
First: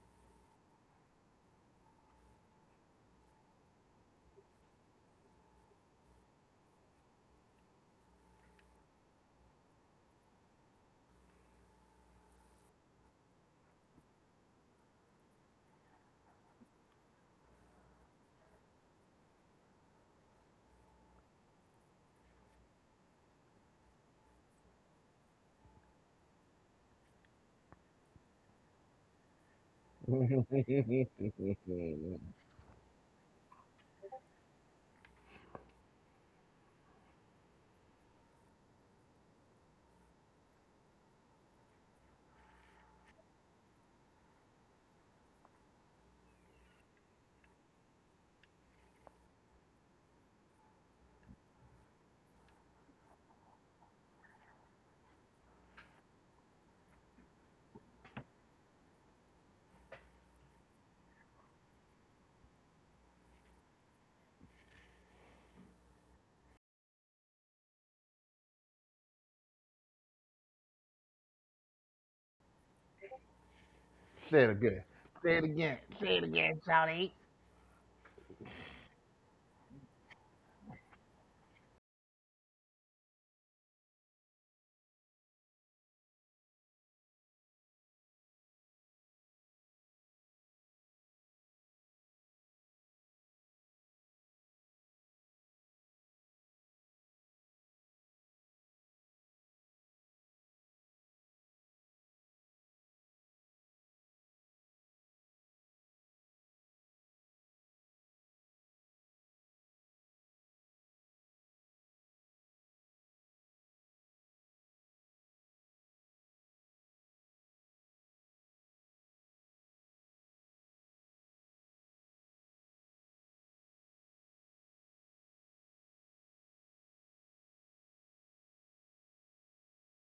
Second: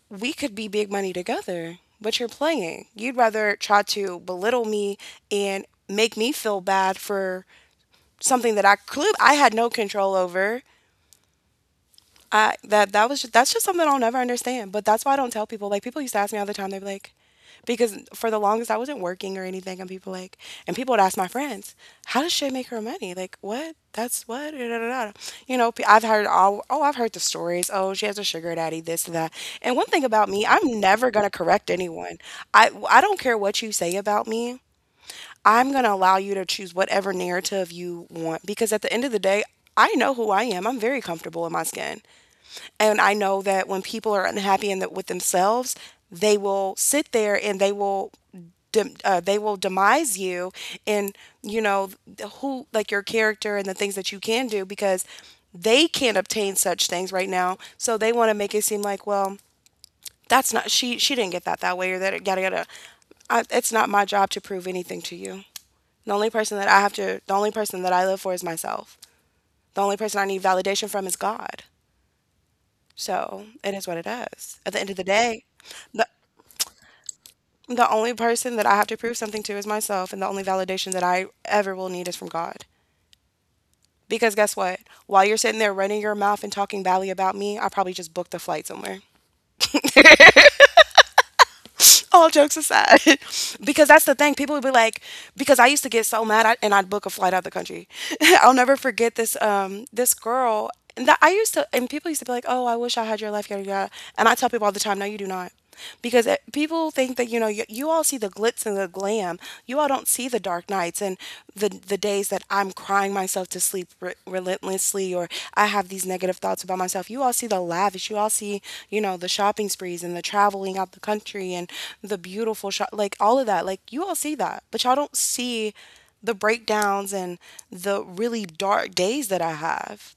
B: We could be big money together, but you're playing. You'd rather try to belittle me and make me feel bad for something that I could I had no control over. I that that was just, that's just something I'll never understand. But that's why I don't tell people. Like, people used to ask me all the time. They'd be like, because for the longest I wasn't working or anything, and people like, and people would ask my friends, how does Shay make her money? Like what? That's what? Da, da, da, da. You know, pe- I've heard all. Oh, I've heard the stories. Oh, she has a sugar daddy. This and that. And one thing about me, I'm never gonna correct anyone. I I don't care what you say about me. I'm going to allow you to choose whatever narrative you want because at the end of the day, I know who I am. I'm very comfortable in my skin. And I know that when people are unhappy in the, with themselves, they will sit there and they will dem uh, they will demise you and you know the who like your character and the things that you can do because they can't obtain such things right now. So they want to make it seem like, well, that's not she she didn't get that that way or that yada yada. I, it's not my job to prove anything to you. The only person that I have to, the only person that I live for is myself. The only person I need validation from is God. So, it is what it
A: Say it
B: is. At the
A: again.
B: end of the
A: Say
B: day,
A: it again.
B: the
A: Say it again, Shawty.
B: the only person that I have to prove something to is myself, and the only validation that I ever will need is from God. Because guess what? While you're sitting there running your mouth and talking badly about me, I probably just booked a flight somewhere. All jokes aside, because that's the thing. People would be like, because I used to get so mad, I, and I'd book a flight out of the country. I'll never forget this um this girl and that I used to, and people used to be like, oh, I wish I had your life, yada yada. And I tell people all the time, no, you do not. Because it, people think that you know you, you all see the glitz and the glam, you all don't see the dark nights, and often the the days that I'm crying myself to sleep re- relentlessly or I have these negative thoughts about myself. You all see the lavish, you all see, you know, the shopping sprees and the traveling out the country and the beautiful shop, like all of that. Like, you all see that, but y'all don't see the breakdowns and the really dark days that I have.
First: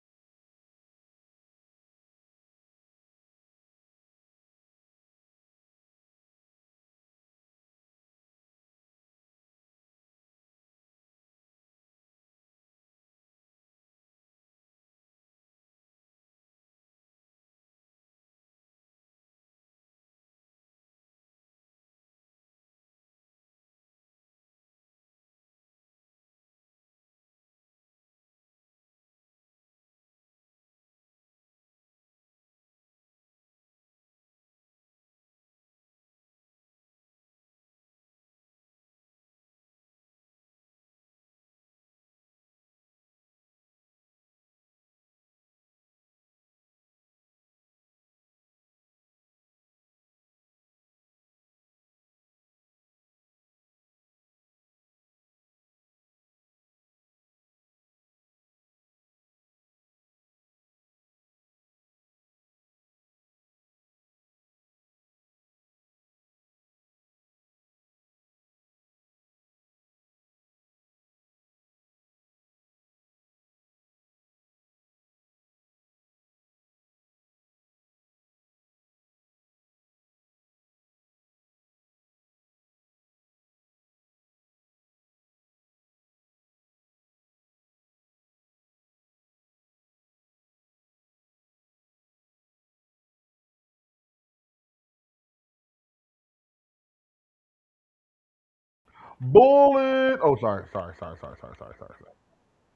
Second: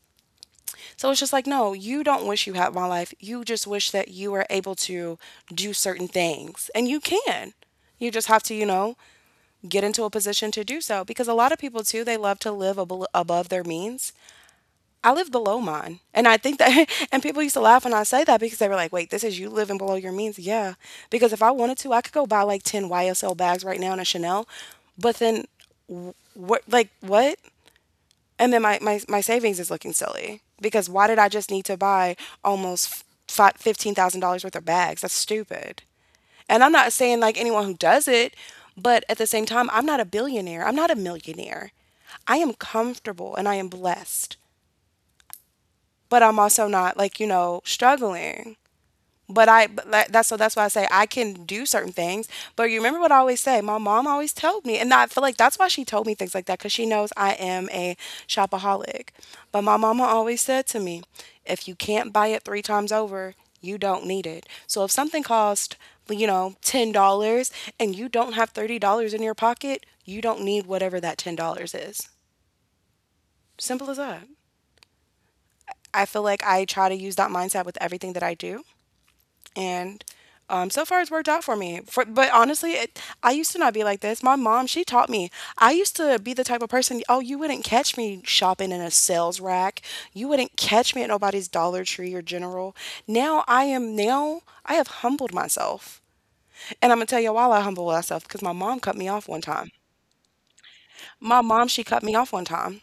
B: So it's just like, no, you don't wish you had my life. You just wish that you were able to do certain things. And you can. You just have to, you know, get into a position to do so. Because a lot of people, too, they love to live ab- above their means. I live below mine. And I think that, and people used to laugh when I say that because they were like, wait, this is you living below your means? Yeah. Because if I wanted to, I could go buy like ten Y S L bags right now and a Chanel. But then, what, like, what? And then my, my, my savings is looking silly because why did I just need to buy almost fi- fifteen thousand dollars worth of bags? That's stupid. And I'm not saying like anyone who does it, but at the same time, I'm not a billionaire. I'm not a millionaire. I am comfortable and I am blessed, but I'm also not like, you know, struggling. But I but that- that's so that's why I say I can do certain things. But you remember what I always say. My mom always told me, and I feel like that's why she told me things like that because she knows I am a shopaholic. But my mama always said to me, if you can't buy it three times over, you don't need it. So if something cost, you know, ten dollars and you don't have thirty dollars in your pocket, you don't need whatever that ten dollars is. Simple as that. I feel like I try to use that mindset with everything that I do. And um, so far it's worked out for me. For, but honestly, it, I used to not be like this. My mom, she taught me. I used to be the type of person, oh, you wouldn't catch me shopping in a sales rack. You wouldn't catch me at nobody's Dollar Tree or General. Now I am now I have humbled myself, and I'm gonna tell you why I humbled myself because my mom cut me off one time.
A: Bullet. Oh, sorry, sorry, sorry,
B: My
A: sorry, sorry,
B: mom,
A: sorry,
B: she cut
A: sorry,
B: me
A: sorry.
B: off one time,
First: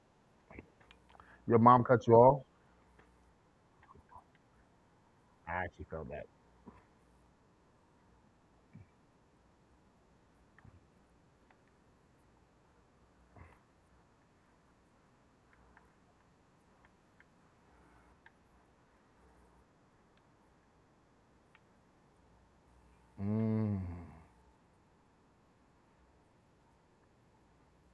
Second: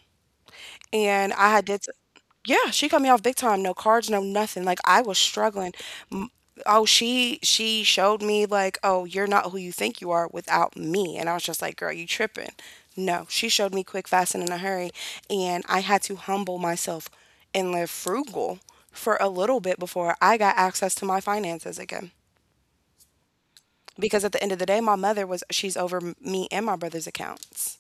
B: and I
A: Your
B: had
A: mom
B: did.
A: cut you off.
B: Yeah, she cut me off big time. No cards, no nothing. Like, I was
A: I
B: struggling.
A: actually felt that.
B: M- Oh, she she showed me like, "Oh, you're not who you think you are without me." And I was just like, "Girl, you tripping." No, she showed me quick, fast, and in a hurry, and I had to humble myself and live frugal for a little bit before I got access to my finances again.
A: Mm.
B: Because at the end of the day, my mother was she's over m- me and my brother's accounts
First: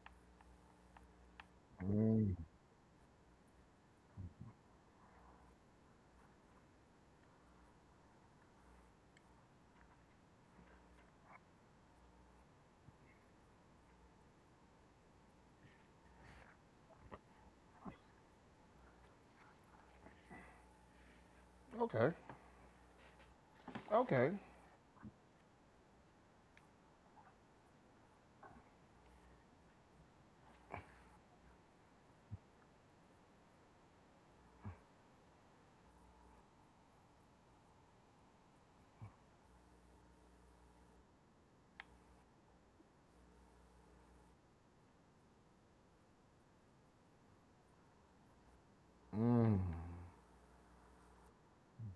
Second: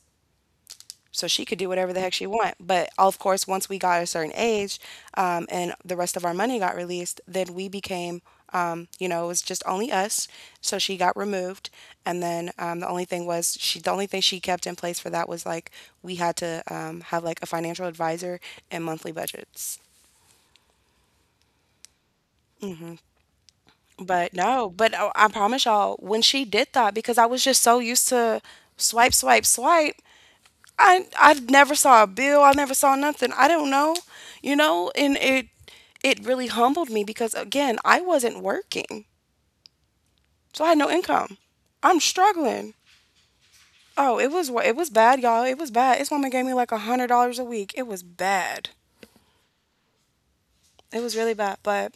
B: so she could do whatever the heck she
A: Mm.
B: want. But of course, once we got a certain age, um, and the rest of our money got released, then we became, um, you know, it was just only us. So she got removed, and then um, the only thing was she. The only thing she kept in place for that was like we had to, um, have like a financial advisor and monthly budgets.
A: Okay. Okay.
B: But no, but I, I promise y'all, when she did that, because I was just so used to swipe, swipe, swipe, I I never saw a bill. I never saw nothing. I don't know, you know, and it it really humbled me because again, I wasn't working, so I had no income. I'm struggling. Oh, it was wa- it was bad, y'all. It was bad. This woman gave me like a hundred dollars a week. It was bad.
A: Mm.
B: It was really bad, but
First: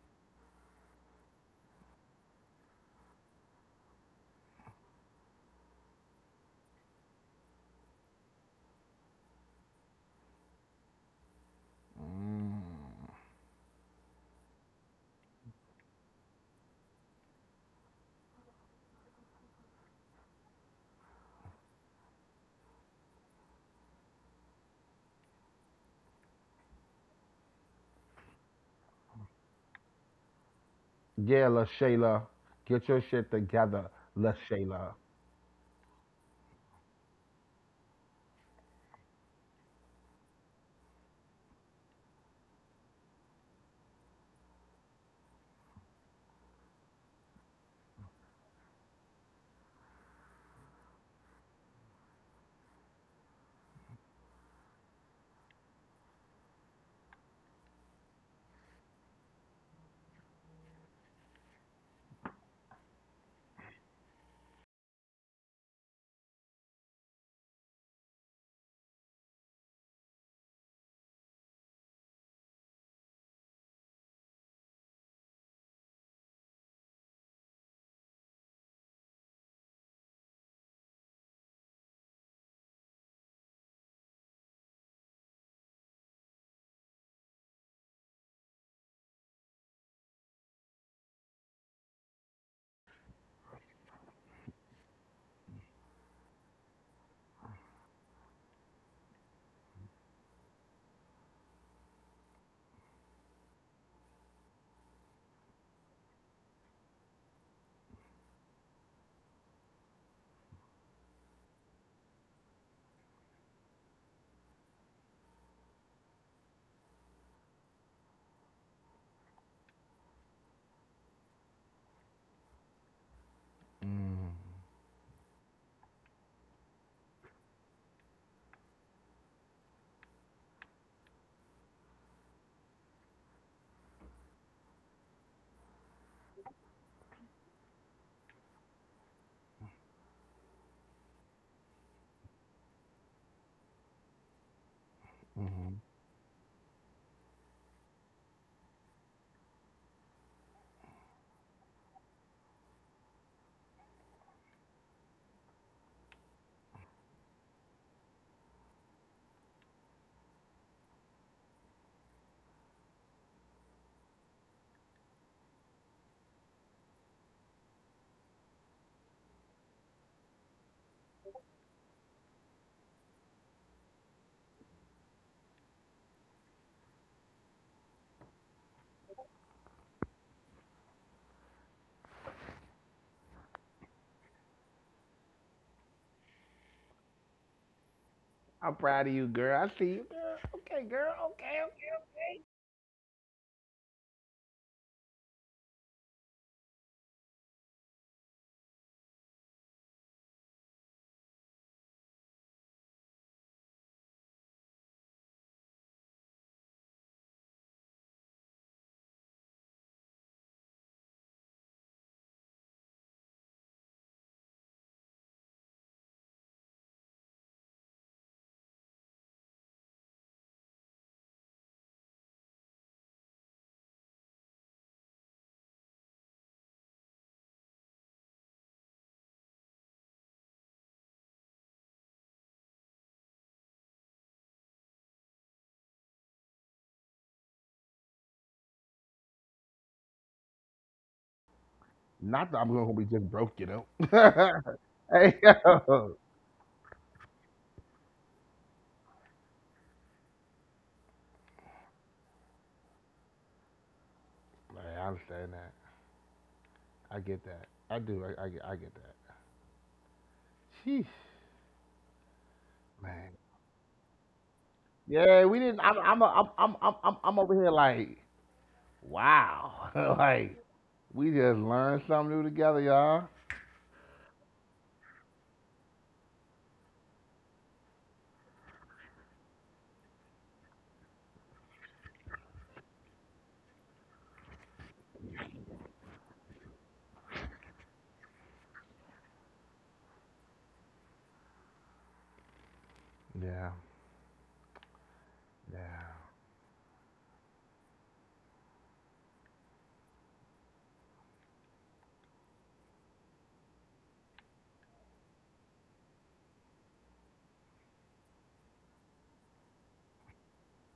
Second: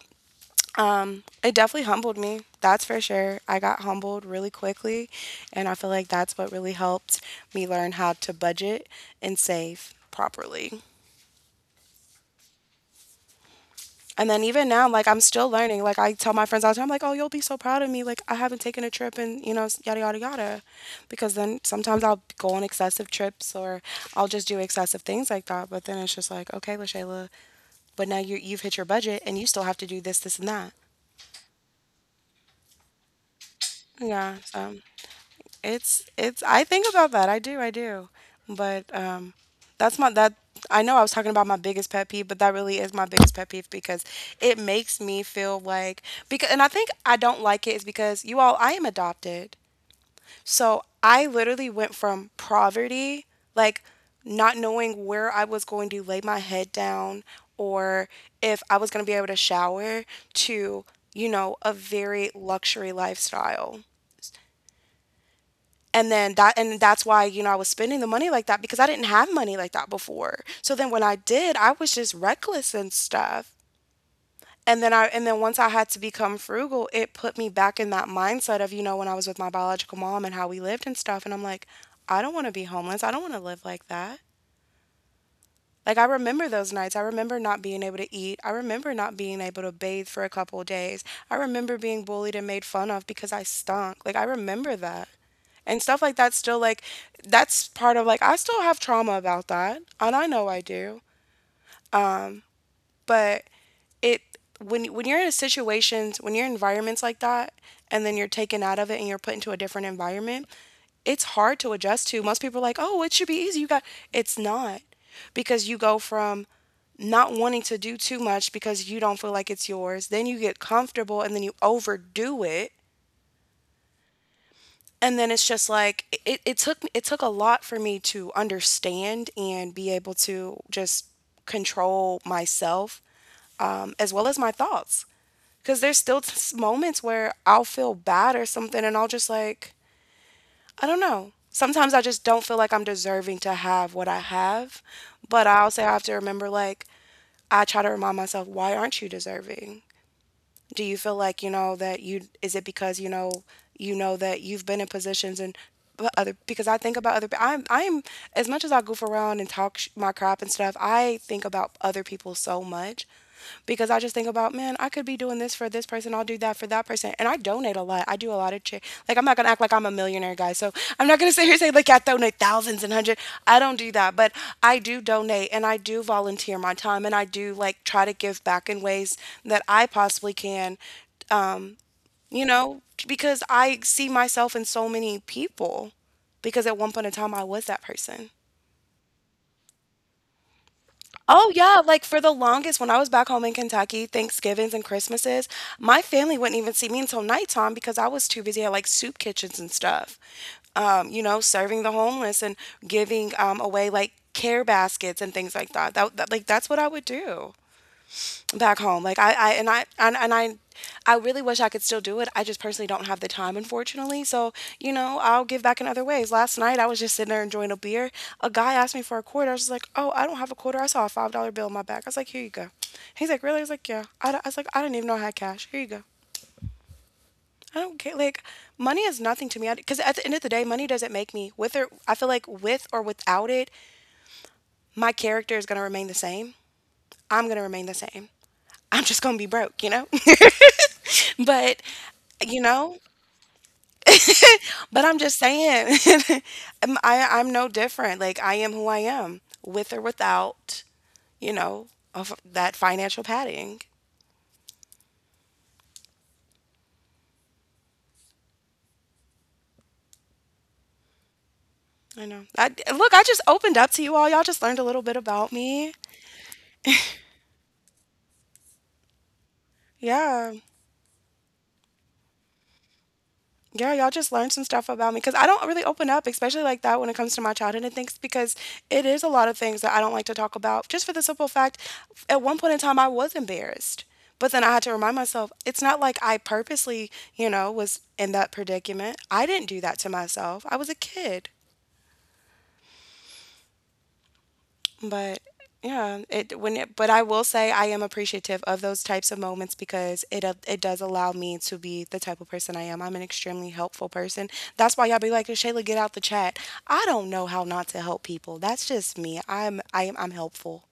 B: um, it definitely humbled me. That's for sure. I got humbled really quickly, and I feel like that's what really helped me learn how to budget and save properly.
A: Mm.
B: And then even now, like, I'm still learning. Like, I tell my friends all the time, like, "Oh, you'll be so proud of me. Like, I haven't taken a trip, and you know, yada yada yada." Because then sometimes I'll go on excessive trips, or I'll just do excessive things like that. But then it's just like, okay, Lashayla, but now you you've hit your budget, and you still have to do this, this, and that.
A: Yeah, LaShayla. Get your shit together,
B: Yeah. So
A: LaShayla.
B: It's it's I think about that. I do, I do. But um that's my that I know I was talking about my biggest pet peeve, but that really is my biggest pet peeve because it makes me feel like because and I think I don't like it is because you all, I am adopted. So I literally went from poverty, like, not knowing where I was going to lay my head down or if I was going to be able to shower to, you know, a very luxury lifestyle. And then that, and that's why, you know, I was spending the money like that because I didn't have money like that before. So then when I did, I was just reckless and stuff. And then i and then once I had to become frugal, it put me back in that mindset of, you know, when I was with my biological mom and how we lived and stuff. And I'm like, I don't want to be homeless, I don't want to live like that. Like, I remember those nights, I remember not being able to eat, I remember not being able to bathe for a couple of days, I remember being bullied and made fun of because I stunk. Like, I remember that and stuff like that still. Like, that's part of, like, I still have trauma about that, and I know I do. But it when when you're in situations, when you're in environments like that, and then you're taken out of it and you're put into a different environment, it's hard to adjust to. Most people are like, oh, it should be easy, you got it's not. Because you go from not wanting to do too much because you don't feel like it's yours, then you get comfortable, and then you overdo it.
A: Mm.
B: And then it's just like it, it- it took it took a lot for me to understand and be able to just control myself, um, as well as my thoughts. Because there's still s- moments where I'll feel bad or something, and I'll just, like, I don't know, sometimes I just don't feel like I'm deserving to have what I have. But I
A: Mm-hmm.
B: also have to remember, like, I try to remind myself, why aren't you deserving? Do you feel like, you know, that you is it because, you know, you know that you've been in positions? And but other because I think about other pe- I'm I'm as much as I goof around and talk sh- my crap and stuff, I think about other people so much, because I just think about, man, I could be doing this for this person, I'll do that for that person. And I donate a lot. I do a lot of charity. Like, I'm not gonna act like I'm a millionaire, guys. So I'm not gonna sit here and say like I donate thousands and hundreds. I don't do that, but I do donate, and I do volunteer my time, and I do, like, try to give back in ways that I possibly can, you know, because I see myself in so many people. Because at one point in time, I was that person.
A: I'm proud of you, girl. I see you, girl. Okay, girl.
B: Oh,
A: Okay,
B: yeah,
A: okay,
B: like, for the
A: okay.
B: longest, when I was back home in Kentucky, Thanksgivings and Christmases, my family wouldn't even see me until nighttime because I was too busy at, like, soup kitchens and stuff, um, you know, serving the homeless and giving, um, away, like, care baskets and things like that. That that like, that's what I would do back home. Like I, I and I and, and I I really wish I could still do it. I just personally don't have the time, unfortunately. So, you know, I'll give back in other ways. Last night I was just sitting there enjoying a beer. A guy asked me for a quarter. I was like, "Oh, I don't have a quarter. I saw a five dollar bill in my bag." I was like, "Here you go." He's like, "Really?" I was like, "Yeah. I, I was like, I didn't even know I had cash. Here you go." I don't care. Like, money is nothing to me. Because at the end of the day, money doesn't make me. With or I feel like with or without it, my character is gonna remain the same. I'm gonna remain the same. I'm just gonna be broke, you know. But
A: Not that
B: you
A: I'm gonna
B: know,
A: be just broke, you know.
B: but I'm
A: Hey,
B: just saying,
A: yo.
B: I'm- I I'm no different. Like, I am who I am, with or without, you know, of that financial padding.
A: Man, I understand that. I get that. I do. I, I, get- I get that. Sheesh,
B: I know. I, look, I
A: man.
B: just opened up to you all. Y'all just learned a little bit
A: Yeah,
B: about
A: we didn't.
B: me.
A: I'm, I'm, I'm, I'm, I'm, I'm I'm over here like, wow, like
B: Yeah.
A: we just learned something new together, y'all.
B: Yeah, y'all just learned some stuff about me because I don't really open up, especially like that when it comes to my childhood and things, because it is a lot of things that I don't like to talk about. Just for the simple fact, at one point in time, I was embarrassed. But then I had to remind myself, it's not like I purposely, you know, was in that predicament. I didn't do that to myself. I was a kid.
A: Yeah,
B: But
A: yeah.
B: yeah, it when it but I will say I am appreciative of those types of moments because it a- it does allow me to be the type of person I am. I'm an extremely helpful person. That's why y'all be like, "Shayla, get out the chat." I don't know how not to help people. That's just me. I'm I am I'm helpful.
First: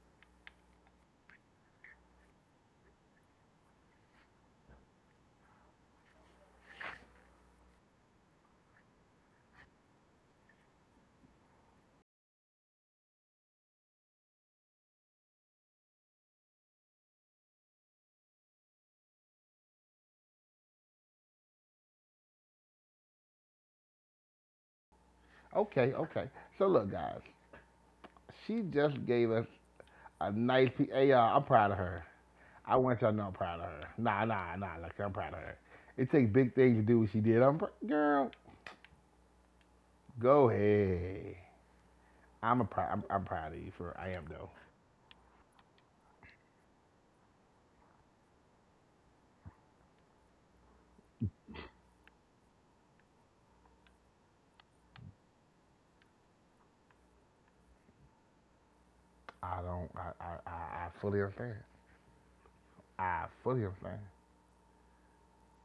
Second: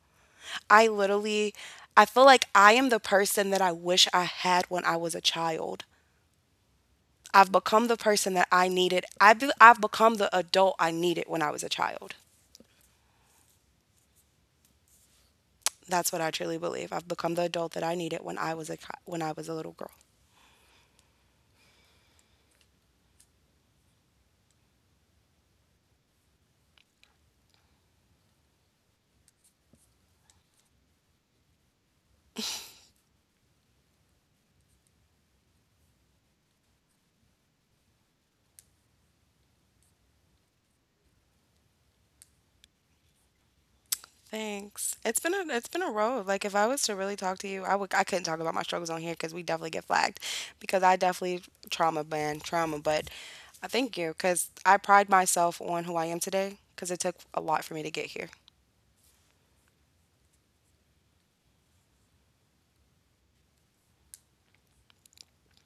B: I literally I feel like I am the person that I wish I had when I was a child. I've become the person that I needed. I be, I've become the adult I needed when I was a child. That's what I truly believe. I've become the adult that I needed when I was a co- when I was a little girl.
A: Okay, okay. So look, guys, she just gave us a nice. P- hey, y'all, I'm proud of her. I want y'all to know I'm proud of her. Nah, nah, nah. Like I'm proud of her. It takes big things to do what she did. I'm pr- girl. Go ahead. I'm a prou- I'm, I'm proud of you for I am though.
B: Thanks. It's been a it's been a road. Like, if I was to really talk to you, I would I couldn't talk about my struggles on here because we definitely get flagged because I definitely trauma ban trauma. But I thank you because I pride myself on who I am today because it took a lot for me to get here.
A: I don't I I, I, I fully understand. I fully understand.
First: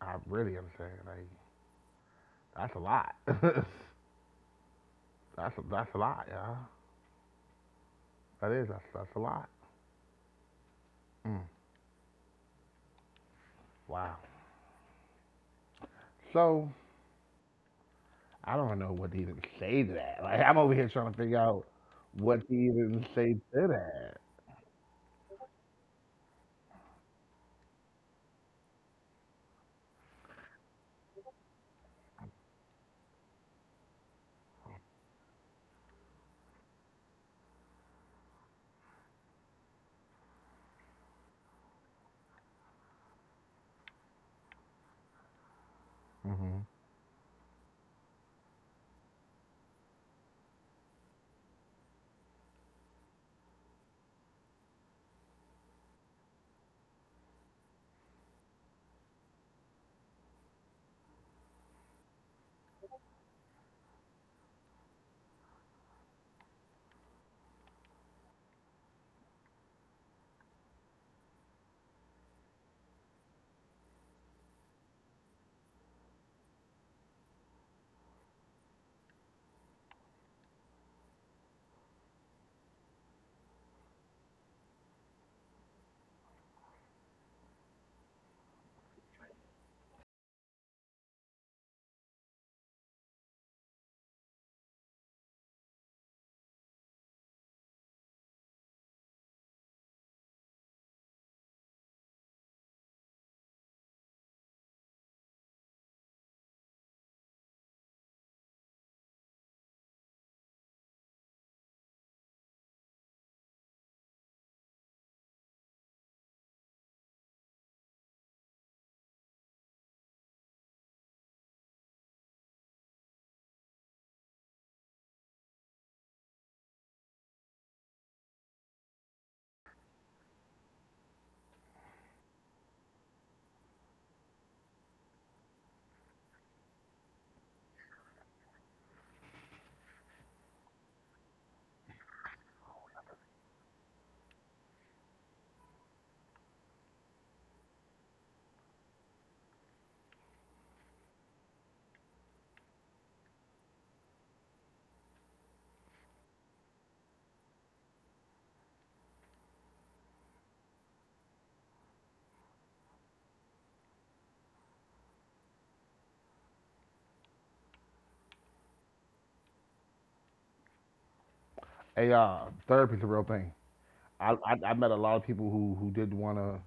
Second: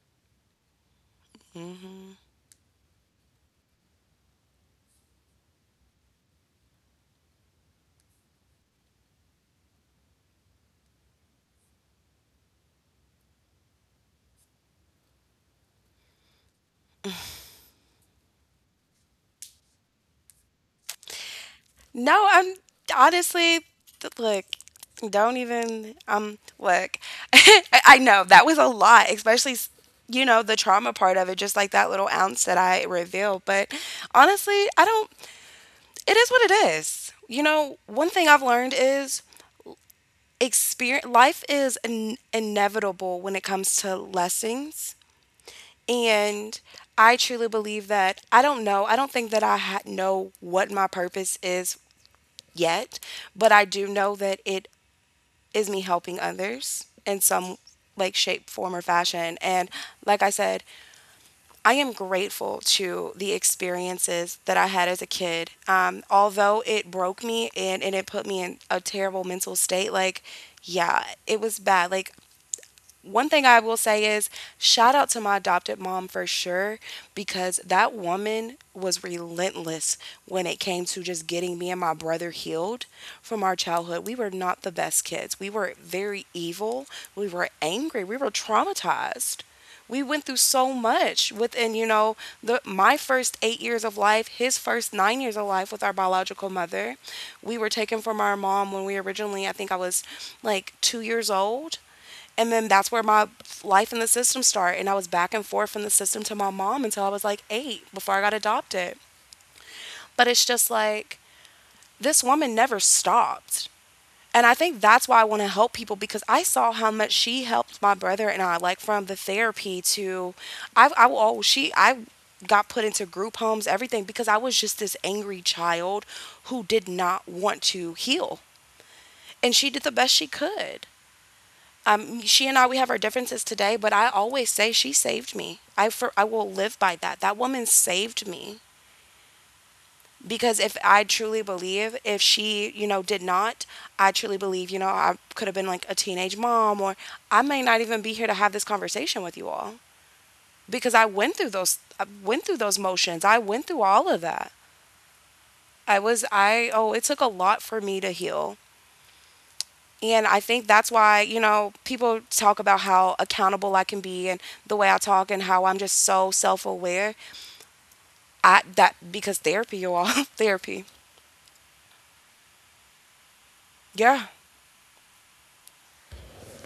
A: I really understand. Like
B: Mm-hmm.
A: that's a lot. that's a, that's a lot, y'all. That is that's that's a lot. Mm, wow. So I don't know what to even say to that. Like I'm over here trying to figure out
B: No,
A: what
B: I'm
A: to even say
B: honestly,
A: to that.
B: th- look, don't even, um, look, I I know that was a lot, especially, s- you know, the trauma part of it, just like that little ounce that I revealed. But honestly, I don't, it is what it is. You know, one thing I've learned is experience, life is in- inevitable when it comes to lessons. And
A: Hmm.
B: I truly believe that. I don't know. I don't think that I ha- know what my purpose is yet, but I do know that it is me helping others in some, like, shape, form, or fashion. And like I said, I am grateful to the experiences that I had as a kid. Um, although it broke me, and, and it put me in a terrible mental state, like, yeah, it was bad. Like, one thing I will say is shout out to my adopted mom for sure, because that woman was relentless when it came to just getting me and my brother healed from our childhood. We were not the best kids. We were very evil. We were angry. We were traumatized. We went through so much within, you know, the my first eight years of life, his first nine years of life with our biological mother. We were taken from our mom when we originally, I think I was like two years old, and then that's where my life in the system started. And I was back and forth from the system to my mom until I was like eight before I got adopted. But it's just like, this woman never stopped. And I think that's why I want to help people, because I saw how much she helped my brother and I, like, from the therapy to, I, I oh, she, I got put into group homes, everything, because I was just this angry child who did not want to heal. And she did the best she could. Um, she and I, we have our differences today, but I always say she saved me. I, for, I will live by that. That woman saved me because if I truly believe, if she, you know, did not, I truly believe, you know, I could have been like a teenage mom, or I may not even be here to have this conversation with you all because I went through those, I went through those motions. I went through all of that. I was, I, oh, It took a lot for me to heal. And I think that's why, you know, people talk about how accountable I can be, and the way I talk, and how I'm just so self aware. I that because therapy, you all. Therapy.
A: Hey, uh, therapy's a real thing.
B: Yeah.
A: I, I I met a lot of people who who did wanna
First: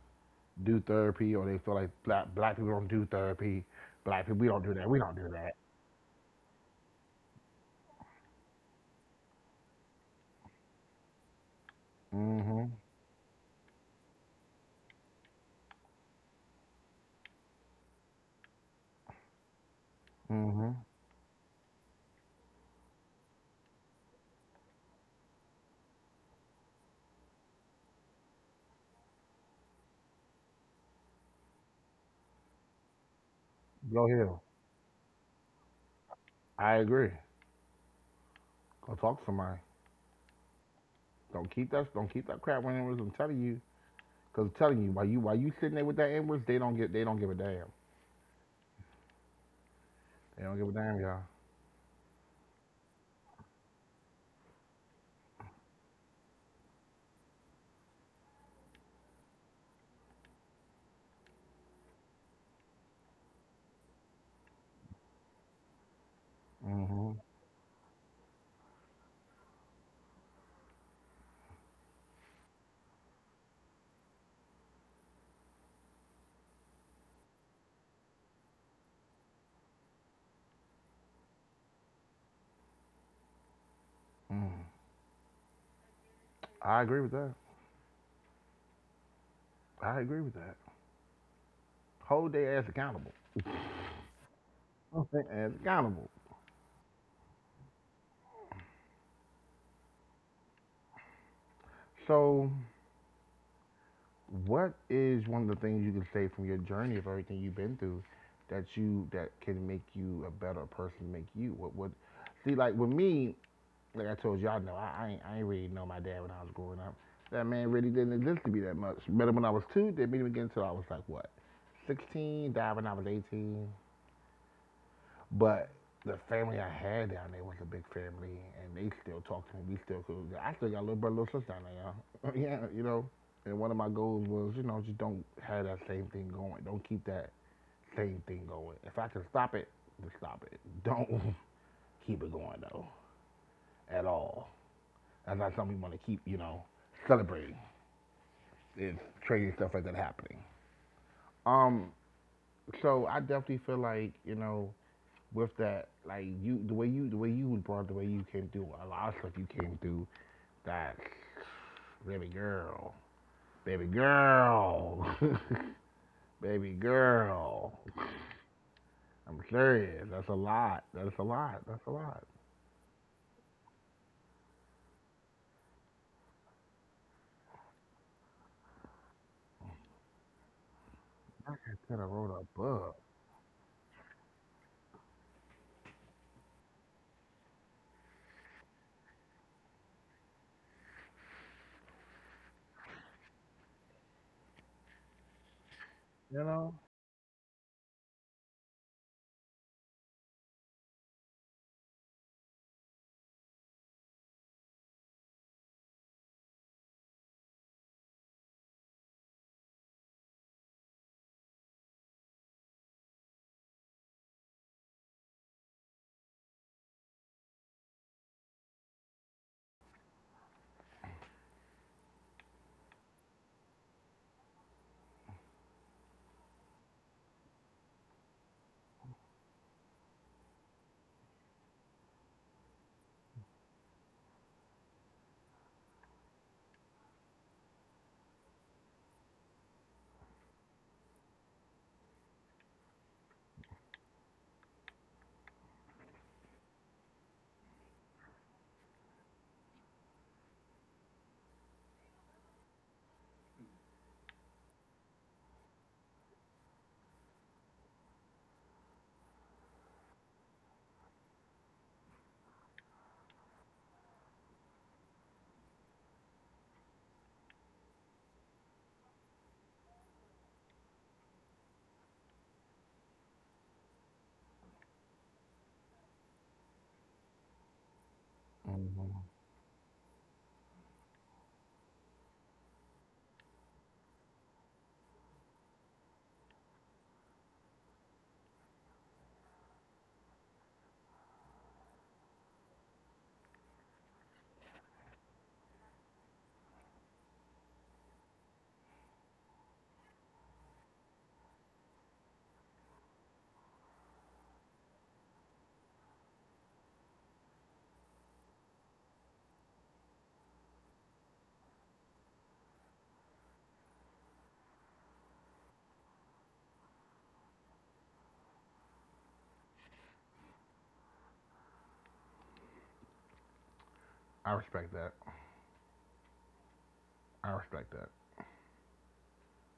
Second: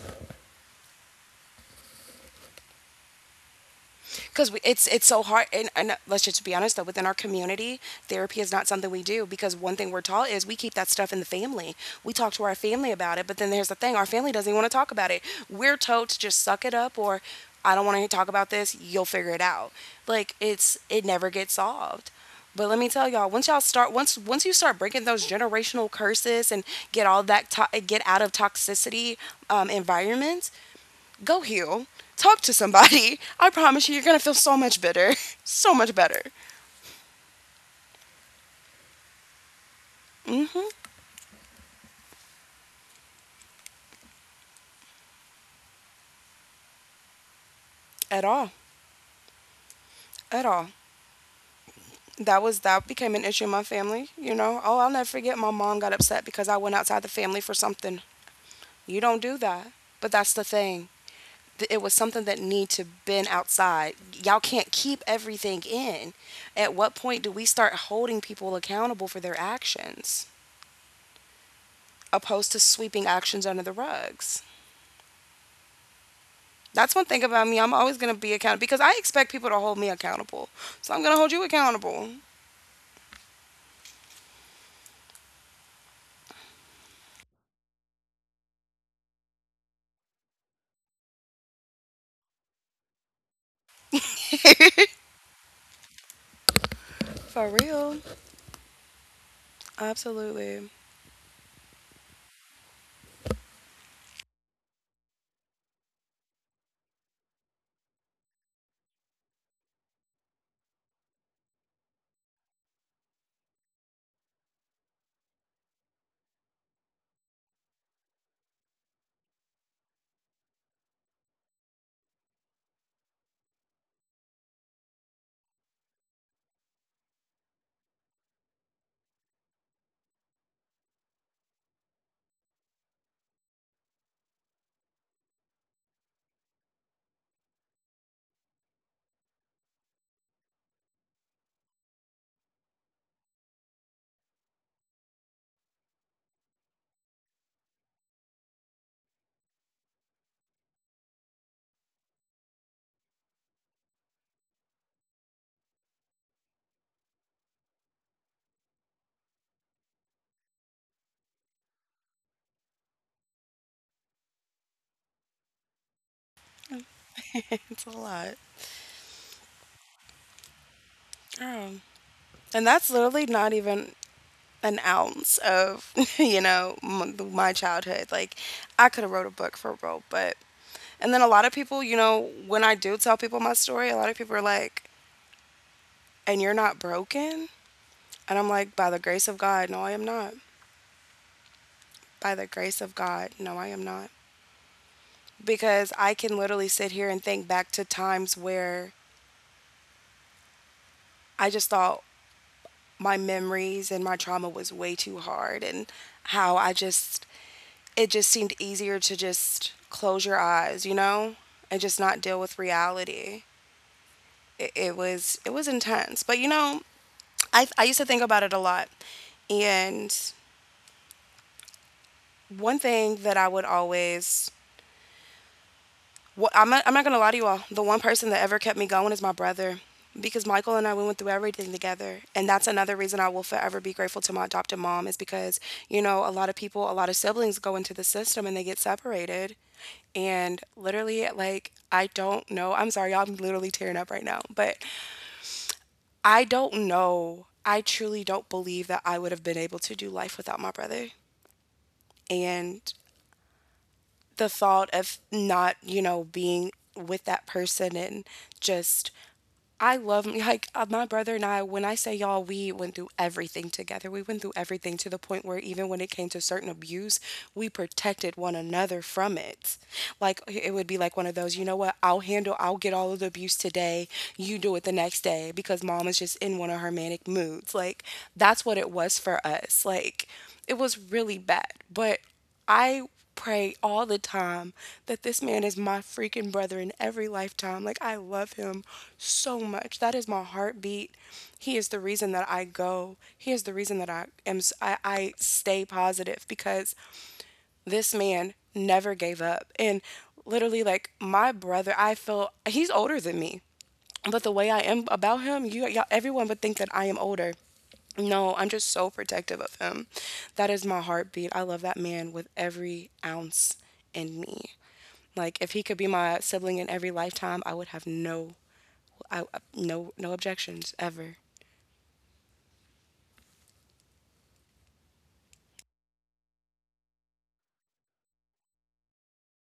A: do therapy or they feel like black black people don't do therapy. Black people we
B: Because
A: don't do
B: it's
A: that. We
B: it's
A: don't
B: so
A: do
B: hard.
A: that.
B: And, and uh, let's just be honest though, within our community, therapy is not something we do, because one thing we're taught is we keep that stuff in the family. We talk to our
A: Mhm.
B: family about it, but then there's the thing: our family doesn't even want to talk about it. We're told to just suck it up, or I don't want to talk about this. You'll figure it out. Like, it's
A: Mhm.
B: it never gets solved. But let me tell y'all, once y'all start, once once you start breaking those generational curses and get all that, to- get out of toxicity um, environments, go heal. Talk to somebody. I promise you, you're
A: Go
B: gonna feel
A: heal.
B: so much better. So much better.
A: I agree. Go talk to somebody.
B: Mm hmm
A: Don't keep that don't keep that crap when it was I'm telling you. Cause I'm telling you, while you while you sitting there with that inwards, they don't get they don't give a damn.
B: At all.
A: They
B: At
A: don't
B: all.
A: give a damn, y'all.
B: That was that became an issue in my family, you know. Oh, I'll never forget, my mom got upset because I went outside the family for something. You don't do that. But that's the thing. Th- It was something that need to been outside. Y'all can't keep everything in. At what
A: Mhm.
B: point do we start holding people accountable for their actions, opposed to sweeping actions under the rugs? That's one thing about me. I'm always gonna be accountable, because I expect people to hold me accountable. So I'm gonna hold you accountable.
A: Mm. I agree with that. I agree with that. Hold their ass accountable. Hold their ass accountable.
B: For real. Absolutely.
A: So what is one of the things you can say from your journey of everything you've been through that you that can make you a better person, make you? What what? See, like with me, like I told y'all, no, I, I ain't I ain't really know my dad when I was growing up. That man really didn't exist to me that much. Met him when I was two, did didn't meet him again until I was like what, sixteen. Died when I was eighteen. But the family I had down there was a big family, and they still talk to me. We still cool. I still got a little brother, little sister down there, y'all. Yeah, you know. And one of my goals was, you know, just don't have that same thing going. Don't keep that same thing going. If I can stop it, then stop it. Don't keep it going though, at all. That's not something we want to keep, you know, celebrating. It's crazy stuff like that happening. Um, so I definitely feel like, you know, with that, like you, the way you, the way you was brought, the way you came through, a lot of stuff you came through. That baby girl, baby girl, baby girl.
B: It's a lot.
A: I'm serious. That's a lot. That's a lot.
B: Girl.
A: That's a lot.
B: And that's literally not even an ounce of, you know, m- my childhood. Like, I could have wrote a book for real, but. And then a lot of
A: I
B: people, you
A: could have
B: know,
A: wrote a
B: when I do
A: book.
B: tell people my story, a lot of people are like, and you're not broken? And I'm like, by the grace of God, no, I am not. By the grace of God, no, I am not. Because I can
A: You
B: literally
A: know.
B: sit here and think back to times where I just thought my memories and my trauma was way too hard, and how I just it just seemed easier to just close your eyes, you know, and just not deal with reality. It, it was it was intense, but you know, I I used to think about it a lot. And one thing that I would always Wha I'm not, I'm not gonna lie to you all. The one person that ever kept me going is my brother, because Michael and I, we went through everything together. And that's another reason I will forever be grateful to my adopted mom, is because, you know, a lot of people, a lot of siblings go into the system and they get separated, and literally, like, I don't know. I'm sorry, y'all, I'm literally tearing up right now, but I don't know. I truly don't believe that I would have been able to do life without my brother, and the thought of not, you know, being with that person, and just I love me like uh, my brother and I. When I say y'all, we went through everything together. We went through everything to the point where even when it came to certain abuse, we protected one another from it. Like, it would be like one of those, you know what? I'll handle. I'll get all of the abuse today. You do it the next day, because mom is just in one of her manic moods. Like, that's what it was
A: Hmm.
B: for us. Like, it was really bad, but I pray all the time that this man is my freaking brother in every lifetime. Like, I love him so much. That is my heartbeat. He is the reason that I go. He is the reason that I am, s- I, I stay positive because this man never gave up. And literally, like, my brother, I feel he's older than me. But the way I am about him, you, y'all, everyone would think that I am older. No, I'm just so protective of him. That is my heartbeat. I love that man with every ounce in me. Like, if he could be my sibling in every lifetime, I would have no I, no no objections ever.
A: I respect that. I respect that.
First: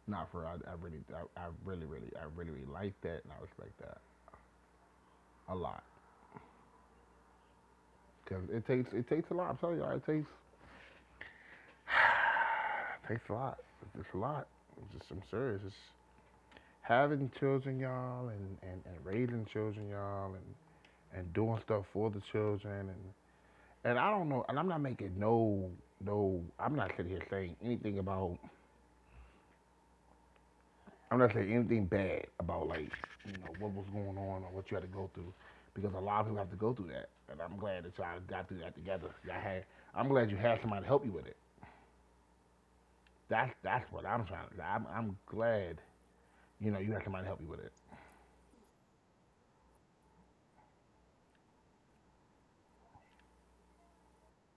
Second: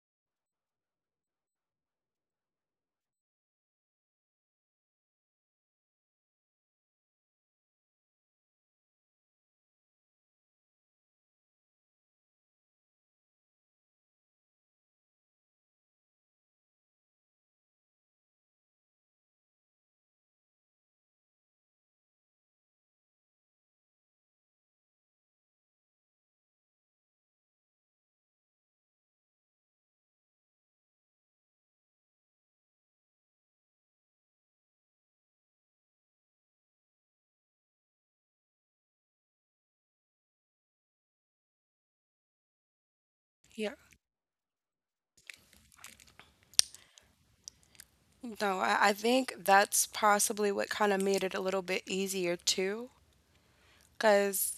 A: Not for I, I really, I, I really, really, I really, really like that, and I respect that a lot. Cause it takes, it takes a lot. I'm telling y'all, it takes it takes a lot. It's a lot. I'm just I'm serious. It's having children, y'all, and, and, and raising children, y'all, and, and doing stuff for the children, and and I don't know, and I'm not making no no. I'm not sitting here saying anything about. I'm not saying anything bad about like you know what was going on or what you had to go through, because a lot of people have to go through that, and I'm glad that y'all got through that together. Y'all had. I'm glad you had somebody to help you with it. That's
B: Yeah.
A: that's what I'm trying. To I'm I'm glad you know you had somebody to help you with it.
B: No, I, I think that's possibly what kind of made it a little bit easier too. Because,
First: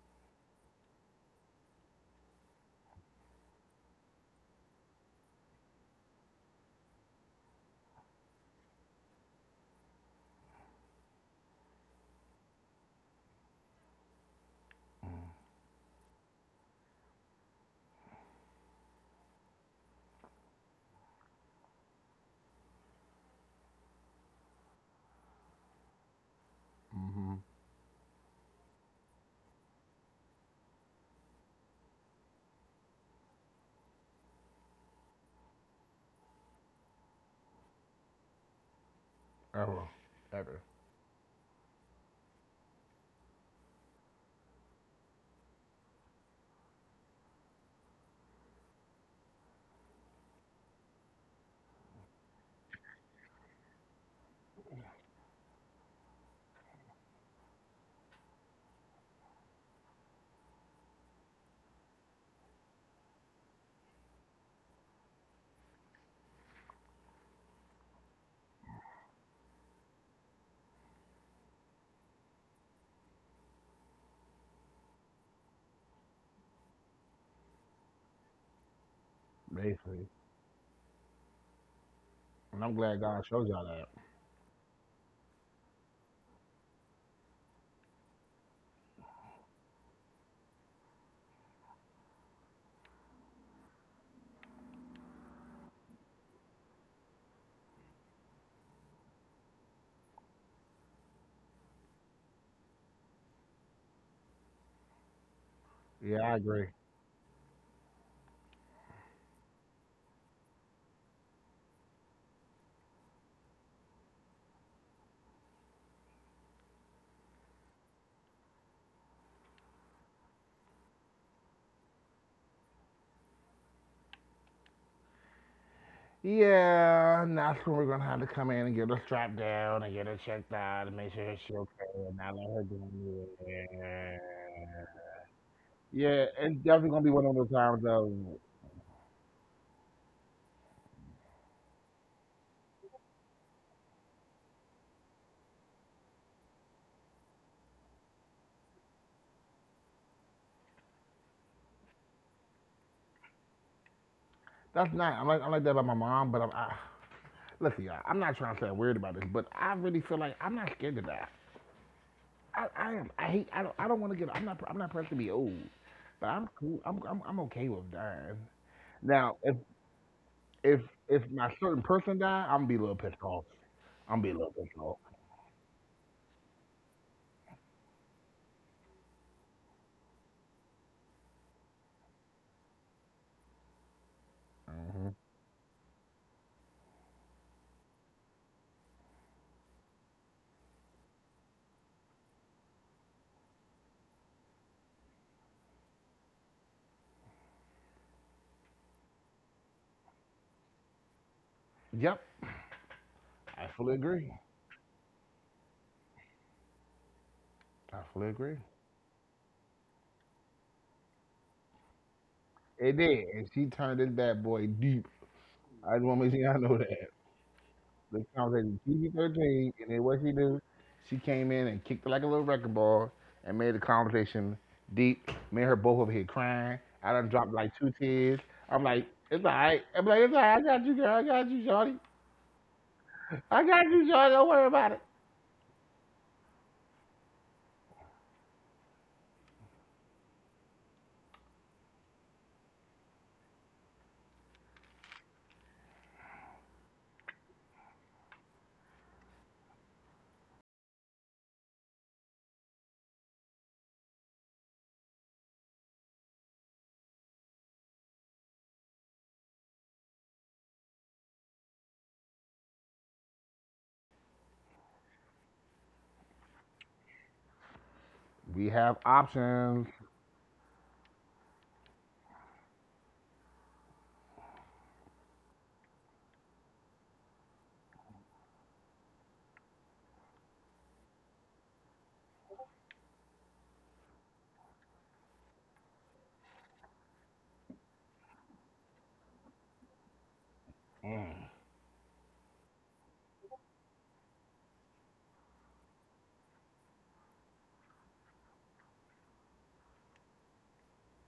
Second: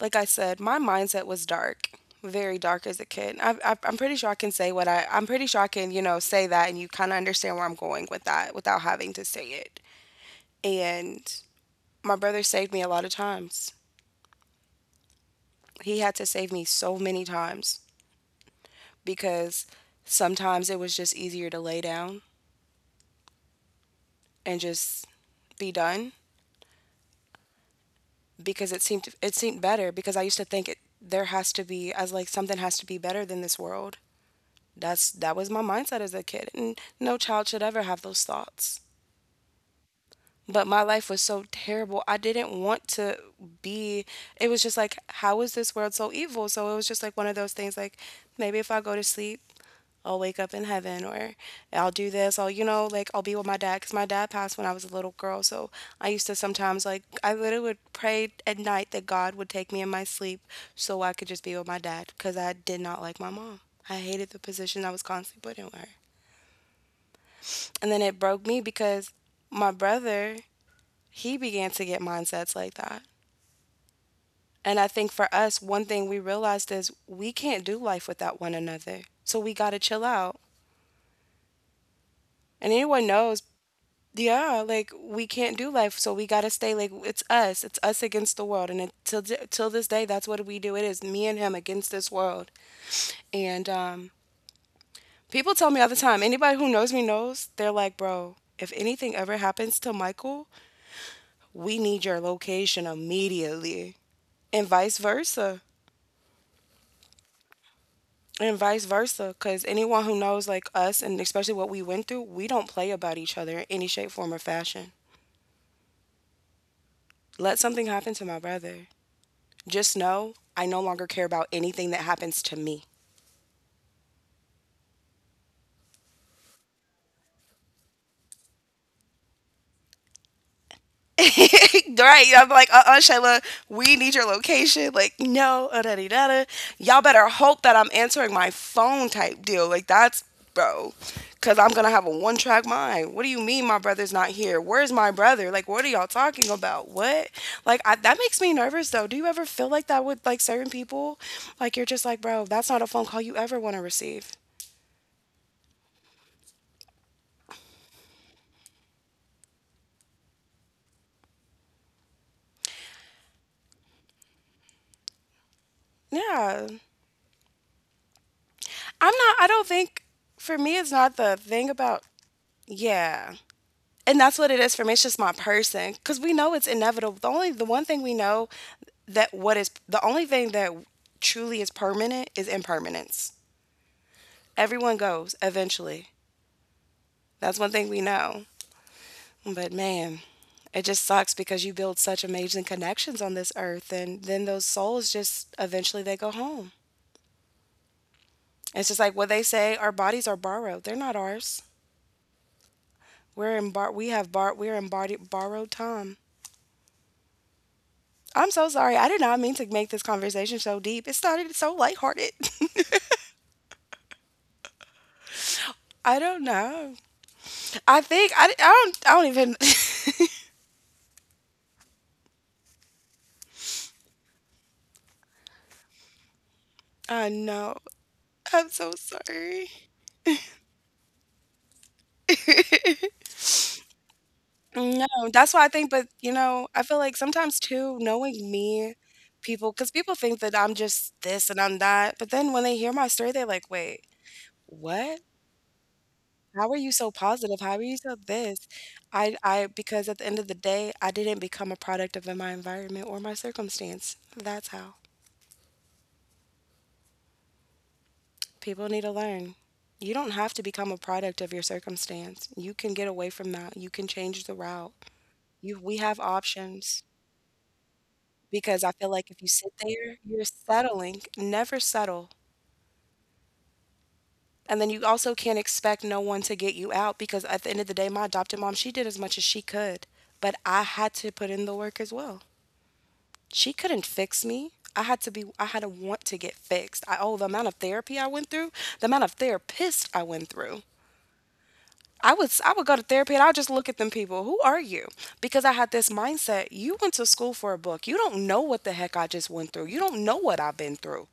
B: like I said, my mindset was dark, very dark as a kid. I, I, I'm pretty sure I can say what I, I'm pretty sure I can, you know, say that, and you kind of understand where I'm going with that without having to say it. And my brother saved me a lot of times. He had to save me so many times, because sometimes it was just easier to lay down and just be done,
A: Hmm.
B: because it seemed it seemed better. Because I used to think it, there has to be as like something has to be better than this world. That's that was my mindset as a kid, and no child should ever have those thoughts.
A: Ever, ever,
B: But my life was so terrible. I didn't want to be, it was just like, how is this world so evil? So it was just like one of those things, like, maybe if I go to sleep, I'll wake up in heaven, or I'll do this. I'll, you know, like, I'll be with my dad, because my dad passed when I was a little girl. So I used to sometimes like, I literally would pray at night that God would take me in my sleep, so I could just be with my dad, because I did not like my mom. I hated the position I was constantly put in with her. And then it broke me, because my brother he began to get mindsets like that. And I think for us, one thing we realized is we can't do life without one another. So we got to chill
A: basically.
B: out.
A: And
B: And
A: I'm glad
B: anyone
A: God
B: knows,
A: showed y'all that.
B: yeah, like, we can't do life. So we got to stay, like, it's us. It's us against the world. And until till this day, that's what we do. It is me and him against this world. And um, people tell me all the time, anybody who knows me knows, they're like, bro, if anything ever happens to Michael, we need your location immediately. And vice versa.
A: Yeah, I agree.
B: And vice versa, because anyone who knows like us, and especially what we went through, we don't play about each other in any shape, form, or fashion. Let something happen to my brother, just know I no longer care about anything that happens to me.
A: Yeah, and that's when we're gonna have to come in and get her strapped down and get her checked out and make sure that she's okay and
B: Right.
A: not let
B: I'm
A: her
B: like,
A: do
B: uh uh Shayla, we need
A: anywhere.
B: your location. Like, no, uh, da, da,
A: Yeah,
B: da, da.
A: it's definitely
B: Y'all
A: gonna be one
B: better
A: of those
B: hope that
A: times
B: I'm answering
A: though.
B: my phone type deal. Like, that's, bro. Cause I'm gonna have a one track mind. What do you mean my brother's not here? Where's my brother? Like, what are y'all talking about? What? Like, I, that makes me nervous though. Do you ever feel like that with like certain people? Like, you're just like, bro, that's not a phone call you ever wanna receive.
A: That's not. I'm like I'm like that about my mom, but I'm. I, listen, y'all. I'm not trying to sound weird about this, but I really feel like I'm not scared to die. I, I am. I hate. I don't. I don't want to get. I'm not. I'm not pressed to be old, but I'm
B: Yeah.
A: cool. I'm. I'm, I'm okay with dying.
B: I'm not,
A: Now,
B: I
A: if
B: don't think, for me,
A: if
B: it's not
A: if
B: the
A: my
B: thing
A: certain
B: about,
A: person die, I'm gonna be a little pissed
B: yeah.
A: off.
B: And
A: I'm gonna be a
B: that's what
A: little
B: it is
A: pissed
B: for me.
A: off.
B: It's just my person, because we know it's inevitable. The only the one thing we know, that what is the only thing that truly is permanent is impermanence. Everyone
A: Hmm.
B: goes eventually. That's one thing we know. But man, it just sucks, because you build such amazing connections on this earth, and then those souls just eventually they go home. It's just like what they say, our bodies are borrowed. They're not ours.
A: Yep,
B: We're
A: I
B: in bar-
A: fully
B: we have
A: agree.
B: bar- We're in body- borrowed time.
A: I fully
B: I'm
A: agree.
B: so sorry. I did not mean to make this conversation so deep. It started so lighthearted.
A: It did, and she turned this bad boy deep. I just
B: I
A: want to make sure
B: don't
A: y'all know
B: know.
A: that.
B: I
A: The
B: think I, I
A: conversation
B: don't I don't even
A: P G thirteen, and then what she do? She came in and kicked it like a little record ball, and made the conversation deep. Made her both over here crying. I
B: I
A: done dropped like
B: know.
A: two tears.
B: I'm
A: I'm
B: so
A: like, it's all
B: sorry.
A: right. I'm like, it's all right. I got you, girl. I got you, Shawty. I got you, Shawty. Don't worry about it.
B: No, that's why I think, but you know, I feel like sometimes too, knowing me, people cuz people think that I'm just this and I'm that, but then when they hear my story they're like, "Wait, what? How are you so positive? How are you so this?" I I because at the end of the day, I didn't become a product of my environment or my circumstance. That's how. People need to learn. You don't have to become a product of your circumstance. You can get away from that. You can change the route. You We have options
A: We
B: because I
A: have
B: feel like if you sit
A: options.
B: there, you're settling. Never settle. And then you also can't expect no one to get you out because at the end of the day, my adopted mom, she did as much as she could, but I had to put in the work as well. She couldn't fix me. I had to be I had to want to get fixed. I Oh, the amount of therapy I went through, the amount of therapists I went through.
A: Mm.
B: I would I would go to therapy and I'll just look at them people. Who are you? Because I had this mindset. You went to school for a book. You don't know what the heck I just went through. You don't know what I've been through.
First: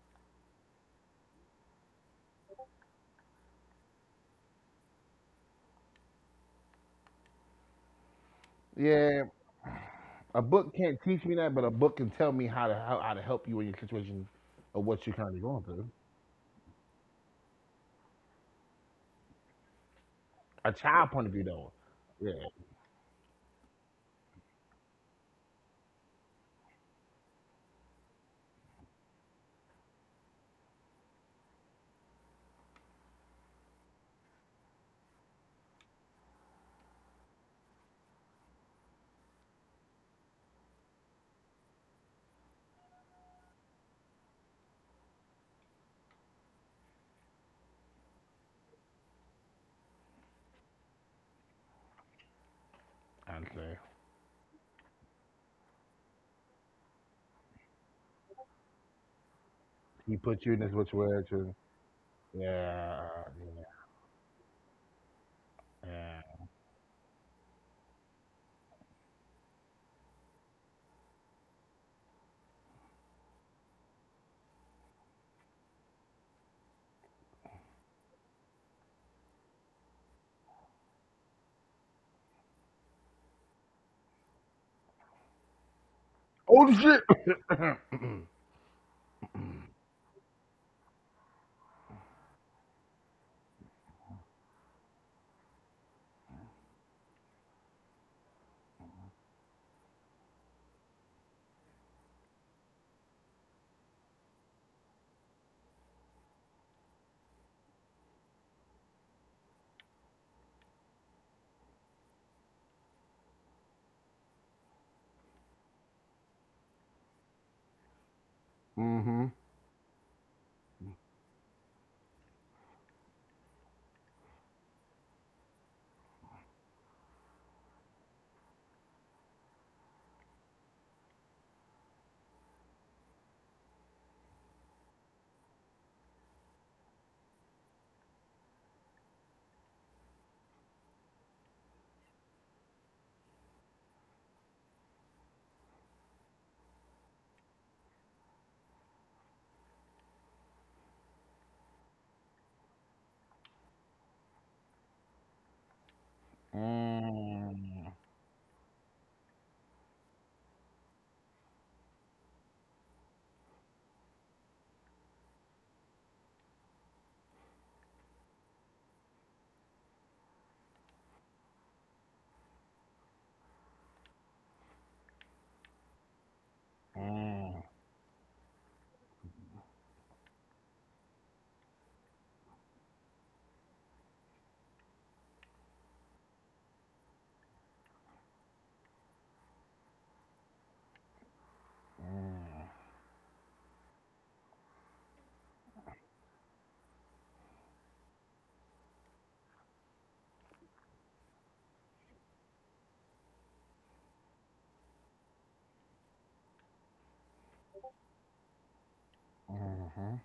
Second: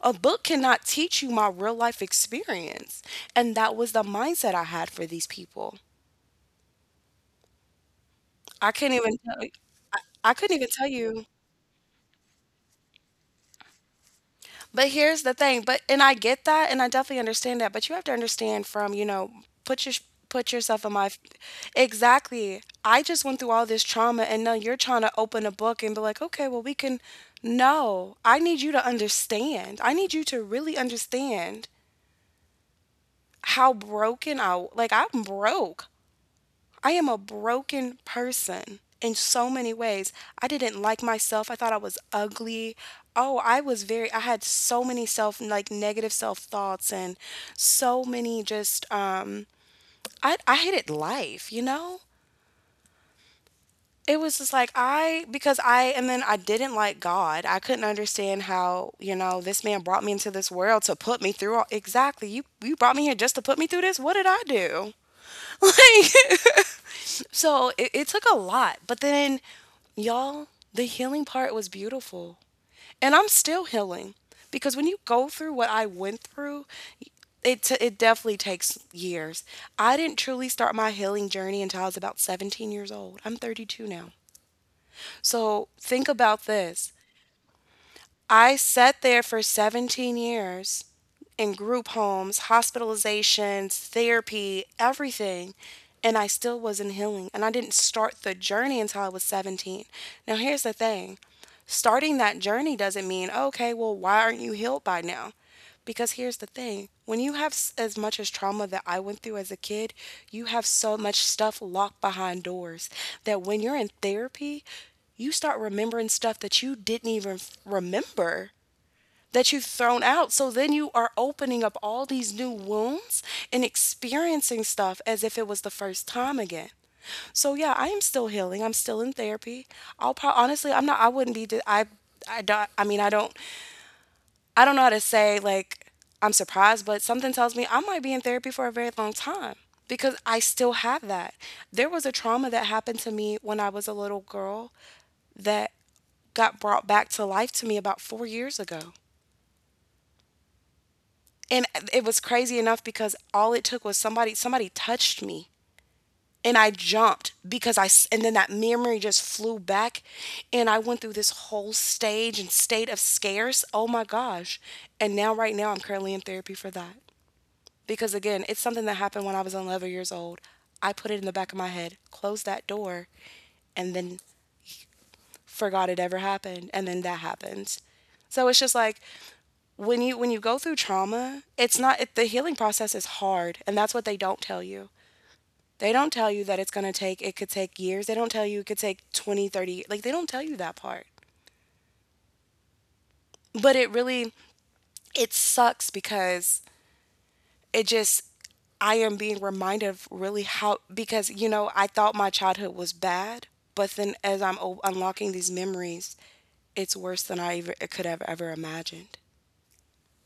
B: A book cannot teach you my real life experience. And that was the mindset I had for these people. I couldn't even
A: Yeah,
B: tell I, I
A: a
B: couldn't even
A: book
B: tell
A: can't teach
B: you.
A: me that, but a book can tell me how to how, how to help you in your situation of
B: But
A: what you're
B: here's the
A: currently
B: thing,
A: going
B: but
A: through.
B: and I get that and I definitely understand that, but you have to understand from, you know, put your put
A: A
B: yourself in my
A: child
B: f-
A: point of view, though. Yeah,
B: exactly. I just went through all this trauma and now you're trying to open a book and be like, "Okay, well we can no." I need you to understand. I need you to really understand how broken I like I'm broke. I am a broken person in so many ways. I didn't like myself. I thought I was ugly. Oh, I was very, I had so many self, like negative self thoughts and so many just, um, I, I hated life, you know?
A: I understand.
B: It was just like I, because I, and then I didn't like God. I couldn't understand how, you know, this man brought me
A: He
B: into
A: put
B: this
A: you in this
B: world to put me
A: situation.
B: through all, exactly. You, you brought me
A: Yeah,
B: here just to put me through this. What did I do? Like,
A: yeah, yeah.
B: so it, it took a lot, but then, y'all, the healing part was beautiful. And I'm still healing because when you go through what I went through, it, t- it definitely takes years. I didn't truly start my healing journey until I was about seventeen years old. I'm thirty-two now. So think about
A: Oh
B: this.
A: shit.
B: I sat there for seventeen years in group homes, hospitalizations, therapy, everything. And I still wasn't healing. And I didn't start the journey until I was seventeen. Now, here's the thing, starting that journey doesn't mean, okay, well, why aren't you healed by now? Because here's the thing, when you have s- as much as trauma that I went through as a kid, you have so much stuff locked behind doors that when you're in therapy, you start remembering stuff that you didn't even f- remember,
A: Mm-hmm.
B: that you've thrown out. So then you are opening up all these new wounds and experiencing stuff as if it was the first time again. So yeah, I am still healing. I'm still in therapy. I'll probably honestly, I'm not. I wouldn't be. Di- I I don't. I mean, I don't I don't know how to say like I'm surprised, but something tells me I might be in therapy for a very long time because I still have that. There was a trauma that happened to me when I was a little girl that got brought back to life to me about four years ago. And it was crazy enough because all it took was somebody somebody touched me and I jumped because I
A: Mm-hmm.
B: s- and then that memory just flew back and I went through this whole stage and state of scares. Oh my gosh. And now right now I'm currently in therapy for that. Because again, it's something that happened when I was eleven years old. I put it in the back of my head, closed that door, and then forgot it ever happened. And then
A: Mm
B: that
A: mm.
B: happens. So it's just like when you when you go through trauma, it's not it, the healing process is hard, and that's what they don't tell you. They don't tell you that it's going to take it could take years. They don't tell you it could take twenty, thirty. Like they don't tell you that part. But it really it sucks because it just I am being reminded of really how because you know I thought my childhood was bad, but then as I'm o- unlocking these memories, it's worse than I ever, could have ever imagined.
A: Mm-hmm.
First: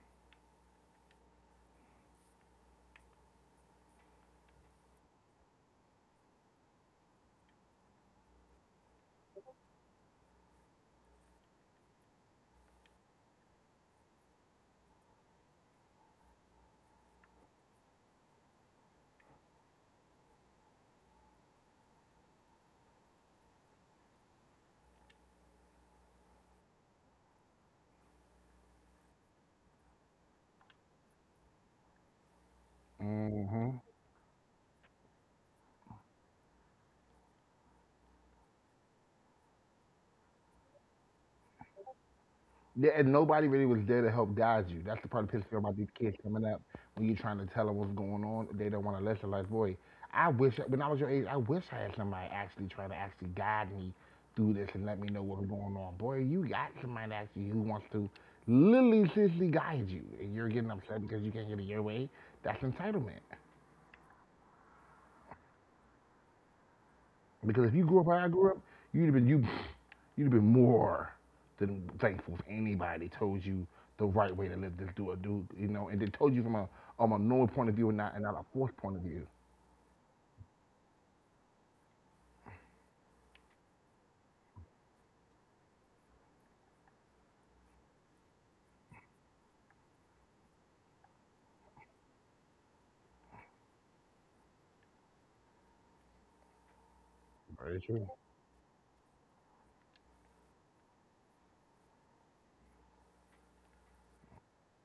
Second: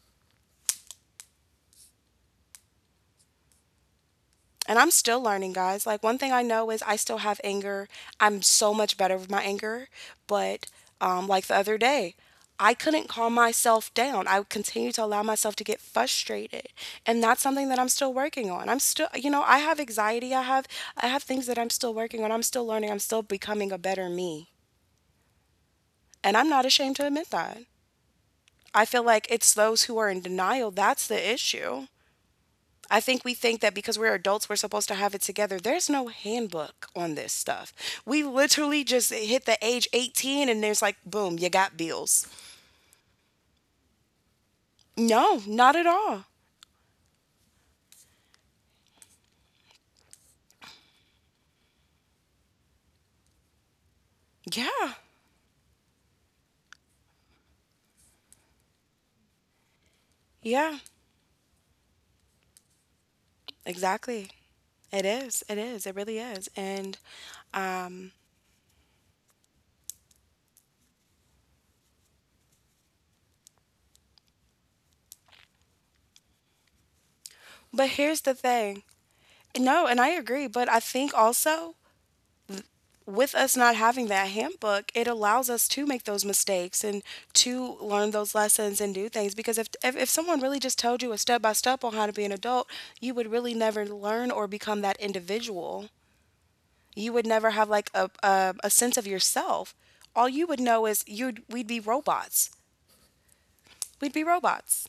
B: And I'm still learning, guys. Like, one thing I know is I still have anger. I'm so much better with my anger. But, um, like the other day, I couldn't calm myself down. I continue to allow myself to get frustrated. And that's something that I'm still working on. I'm still, you know, I have anxiety. I have, I have things that I'm still working on. I'm still learning. I'm still becoming a better me. And I'm not ashamed to admit that. I feel like it's those who are in denial that's the issue. I think we think that
A: Mm-hmm.
B: because we're adults, we're supposed to have it together. There's no handbook on this stuff. We literally just hit the age eighteen and there's like, boom, you got bills.
A: Yeah, and nobody really was there to help guide you. That's the part that
B: No,
A: pisses me off
B: not
A: about
B: at
A: these kids
B: all.
A: coming up when you're trying to tell them what's going on. They don't want to listen. Like, boy, I wish when I was your age, I wish I had somebody actually trying to actually guide me through this and
B: Yeah,
A: let me know what's going on. Boy, you got somebody actually who wants to literally seriously guide you, and you're getting
B: yeah,
A: upset because you can't get it your way. That's entitlement.
B: exactly. It is. It is. It really is. And,
A: Because if you grew up
B: um,
A: how I grew up, you'd have been you you'd have been more than thankful if anybody told you the right way to live this do or do you know, and they told you from a from a normal point of
B: but
A: view and not
B: here's
A: and
B: the
A: not a forced
B: thing.
A: point of view.
B: No, and I agree, but I think also with us not having that handbook, it allows us to make those mistakes and to learn those lessons and do things. Because if, if, if someone really just told you a step by step on how to be an adult, you would really never learn or become that individual. You would never have
A: Very
B: like
A: true.
B: a, a, a sense of yourself. All you would know is you'd we'd be robots. We'd be robots.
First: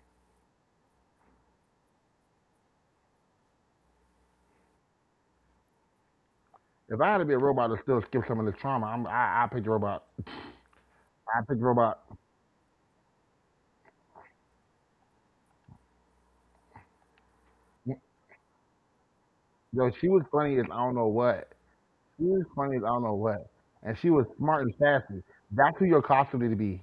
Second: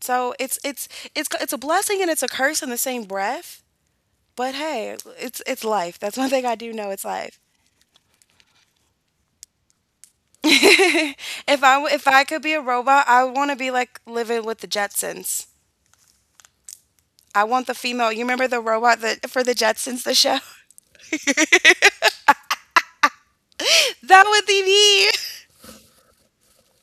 B: So it's it's it's it's a blessing and it's a curse in the same breath. But hey, it's it's life. That's one thing I do know.
A: If
B: It's
A: I had to be a
B: life.
A: robot to still skip some of this trauma, I'm I I pick robot. I pick
B: if I w-
A: robot.
B: if I could be a robot, I want to be like living with the Jetsons. I want the female. You remember the robot that for the
A: Yo,
B: Jetsons,
A: she
B: the
A: was
B: show?
A: funny as I don't know what. She was funny as I don't know what. And she
B: That
A: was
B: would
A: smart
B: be
A: and
B: me.
A: sassy. That's who you're costuming to be.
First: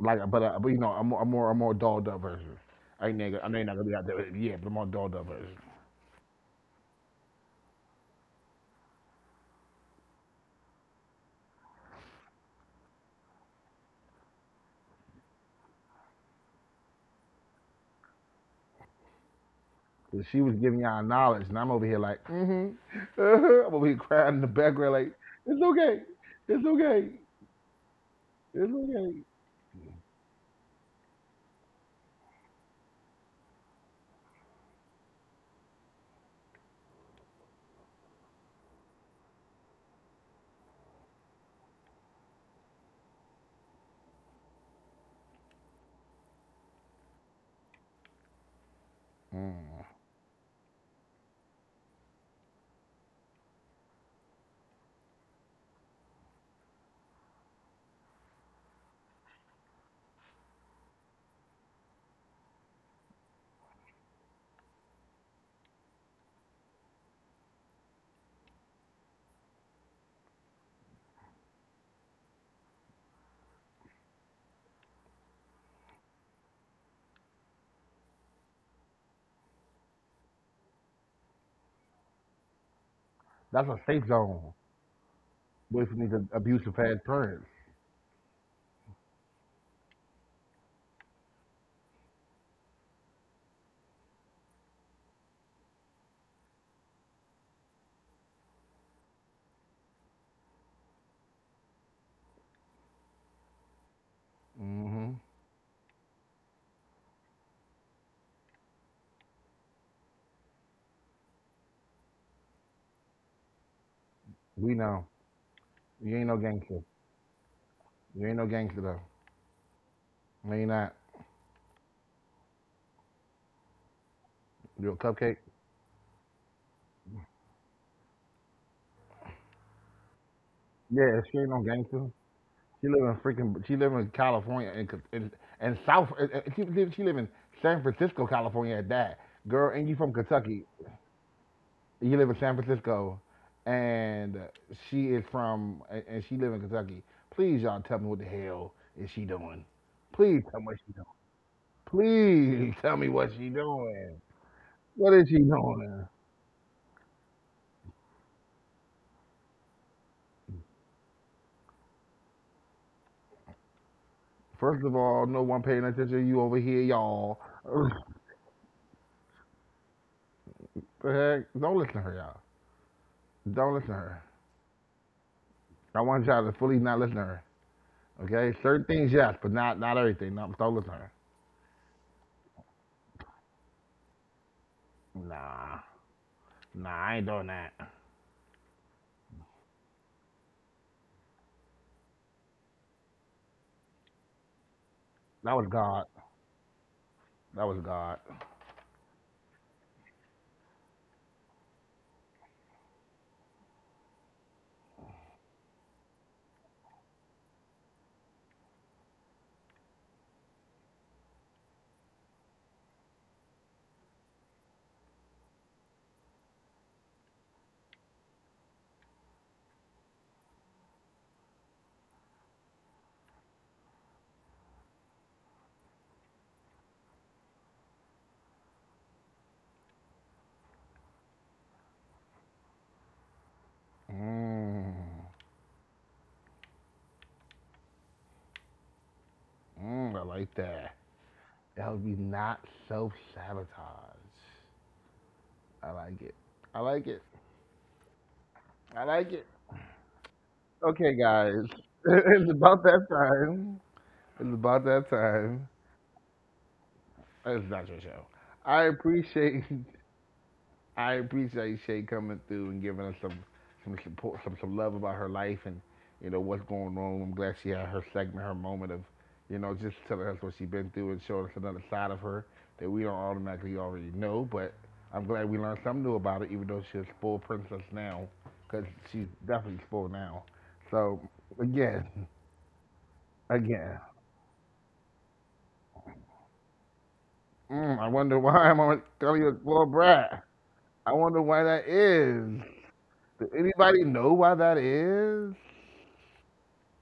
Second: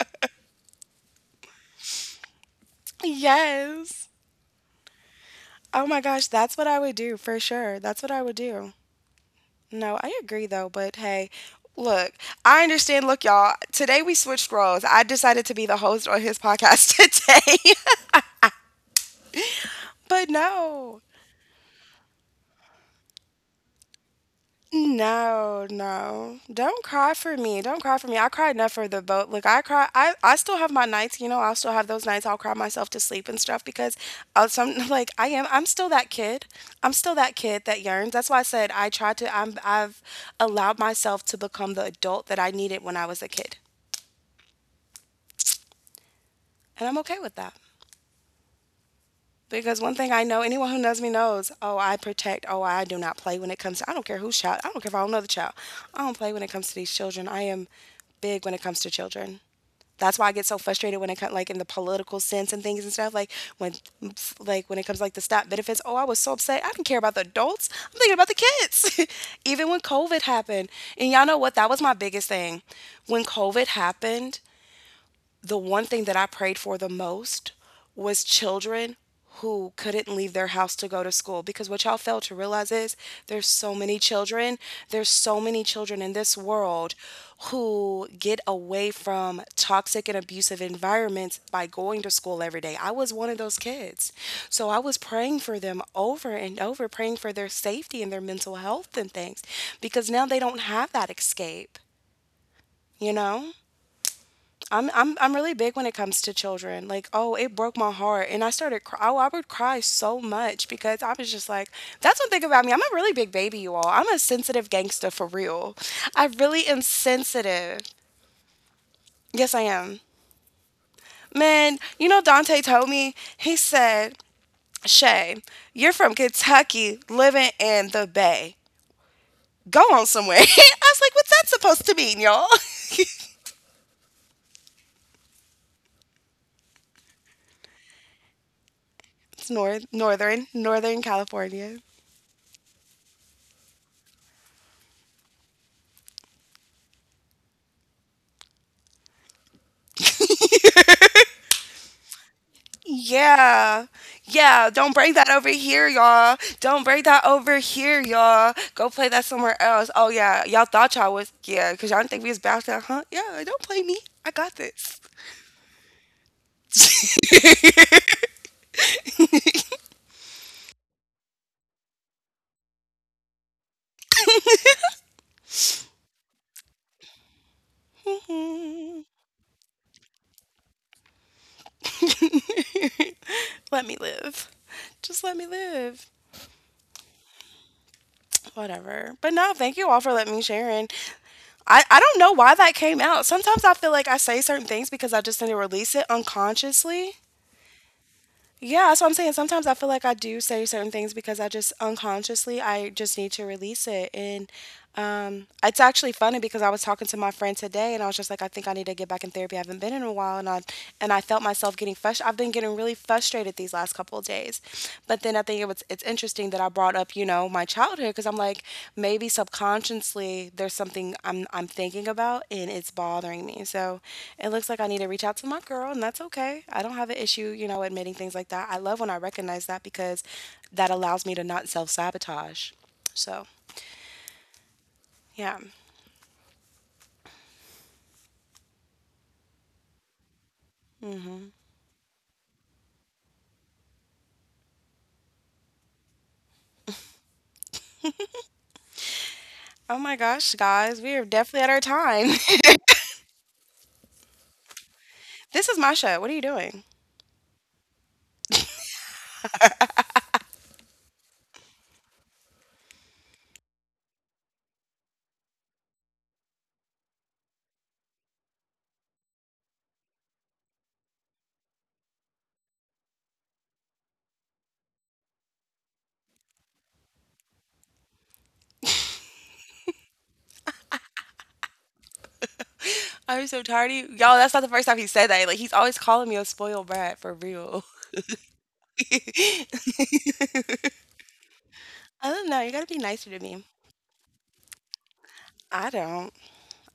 A: Like, but uh, but you know, a more a more a more dolled up version. I ain't nigga, I know you're not gonna be out
B: Yes.
A: there, with it, yeah, but a more dolled up version.
B: Oh my gosh, that's what I would do for sure. That's what I would do. No, I agree though, but hey, look, I understand. Look, y'all, today we switched roles. I decided to be the host on his podcast today.
A: 'Cause
B: But
A: she was giving y'all
B: no.
A: knowledge, and I'm over here like, mm-hmm, uh-huh. I'm over here crying in the background like, it's
B: No,
A: okay,
B: no.
A: it's
B: Don't
A: okay,
B: cry for me. Don't cry for me. I cried
A: it's
B: enough for the
A: okay.
B: boat. Look, I cry. I, I still have my nights, you know, I'll still have those nights. I'll cry myself to sleep and stuff because I'll, some, like I am, I'm still that kid. I'm still that kid that yearns. That's why I said I tried to, I'm, I've allowed myself to become the adult that I needed when I was a kid. And I'm okay with that.
A: Mm.
B: Because one thing I know, anyone who knows me knows, oh, I protect, oh, I do not play when it comes to, I don't care who's child, I don't care if I don't know the child. I don't play when it comes to these children. I am big when it comes to children. That's why I get so frustrated when it comes, like, in the political sense and things and stuff. Like, when, like, when it comes, like, the stop benefits, oh, I was so upset. I didn't care about the adults. I'm thinking about the kids. Even when COVID happened. And y'all know what? That was my biggest thing. When COVID happened, the one thing that I prayed for the most was children who couldn't leave their house to go to school because what y'all fail to realize is there's
A: That's a
B: so many
A: safe zone
B: children, there's so many
A: away from
B: children
A: these
B: in this
A: abusive ass
B: world
A: parents.
B: who get away from toxic and abusive environments by going to school every day. I was one of those kids. So I was praying for them over and over, praying for their safety and their mental health and things because now they don't have that escape, you know? I'm
A: Hmm.
B: I'm I'm really big when it comes to children. Like, oh, it broke my heart, and I started. Cry- oh, I would cry so much because I was just like, that's one thing about me. I'm a really big baby, you all. I'm a
A: We
B: sensitive
A: know
B: gangster for real.
A: you ain't
B: I
A: no
B: really
A: gangster.
B: am sensitive.
A: You ain't no gangster though.
B: Yes, I am.
A: No, you are not.
B: Man, you know Dante told me. He said,
A: You a cupcake?
B: Shay, you're from Kentucky, living in the Bay. Go on somewhere. I was like,
A: Yeah,
B: what's
A: she ain't
B: that
A: no
B: supposed to
A: gangster.
B: mean, y'all?
A: She live in freaking. She live in California and and, and South. And, and she, live- she live in San Francisco, California. At that
B: It's
A: girl, and
B: north,
A: you from
B: northern,
A: Kentucky.
B: northern California.
A: You live in San Francisco, and she is from and and she live in Kentucky. Please, y'all, tell me what the hell is she doing? Please tell me what she doing. Please tell me what she
B: Yeah.
A: doing.
B: Yeah. Don't
A: What
B: bring
A: is
B: that
A: she
B: over here,
A: doing?
B: y'all. Don't bring that over here, y'all. Go play that somewhere else. Oh, yeah. Y'all thought y'all was, yeah, because y'all didn't think we was back there, huh? Yeah. Don't play me. I got
A: First of
B: this.
A: all, no one paying attention to you over here, y'all. The heck? Don't listen to her, y'all. Don't listen to her. I want y'all to fully not listen to her. Okay, certain things, yes, but not not everything. Not with all the time.
B: Let me live. Just let me
A: Nah,
B: live.
A: nah, I ain't doing that.
B: Whatever. But no, thank you all for letting me share. And I, I don't know why that came out. Sometimes I feel like I say certain things because I just
A: That
B: didn't
A: was
B: release
A: God.
B: it unconsciously.
A: That was God.
B: Yeah, that's what I'm saying. Sometimes I feel like I do say certain things because I just unconsciously I just need to release it. And um, it's actually funny because I was talking to my friend today and I was just like, I think I need to get back in therapy. I haven't been in a while, and I and I felt myself getting frustrated. I've been getting really frustrated these last couple of days, but then I think it was it's, it's interesting that I brought up, you know, my childhood because I'm like maybe subconsciously there's something I'm I'm thinking about and it's bothering me. So it looks like I need to reach out to my girl and that's okay. I don't have an issue, you know, admitting things like that. I love when I recognize that because that allows me to not self-sabotage. So,
A: Mmm,
B: yeah.
A: mmm, I like that.
B: Mhm.
A: That would be not self sabotage. I like it. I like it. I like it.
B: Oh my gosh, guys,
A: Okay,
B: we are
A: guys,
B: definitely at our time.
A: it's about that time. It's about that time.
B: This is my show. What are you doing?
A: It's not your show. I appreciate I appreciate Shay coming through and giving us some some support, some some love about her life and you know what's going on. I'm glad she had her segment, her moment of you know just telling us what she's been through and showing us another side of her that we don't automatically already know. But I'm glad we learned something new about her, even though she's a spoiled princess now, because she's definitely spoiled now. So again,
B: I'm so tired
A: again,
B: of you. Y'all, that's not the first time he said that. Like, he's always calling me a spoiled brat for real.
A: mm, I wonder why I'm on telling you a spoiled brat. I wonder why that
B: I don't
A: is.
B: know. You gotta be nicer to
A: Does
B: me.
A: anybody know why that is?
B: I don't.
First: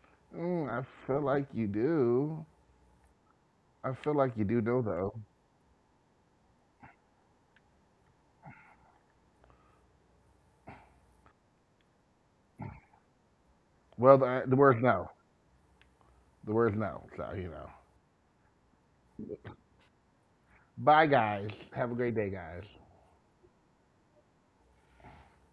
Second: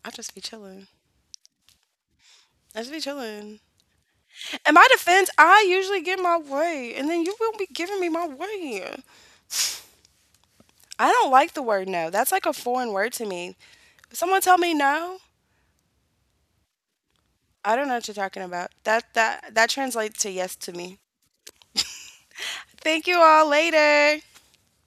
B: I just be
A: Mm, I
B: chilling.
A: feel like you do.
B: I just be chilling.
A: I feel like you do
B: In
A: know
B: my
A: though.
B: defense, I usually get my way, and then you won't be giving me my way. I don't like the word no. That's like a foreign word to me.
A: Well,
B: If someone
A: the, the
B: tell me
A: word's no.
B: no,
A: The word's no. So you know.
B: I don't know what you're talking about. That that that translates to yes to me.
A: Bye, guys. Have a great day, guys.
B: Thank you all. Later.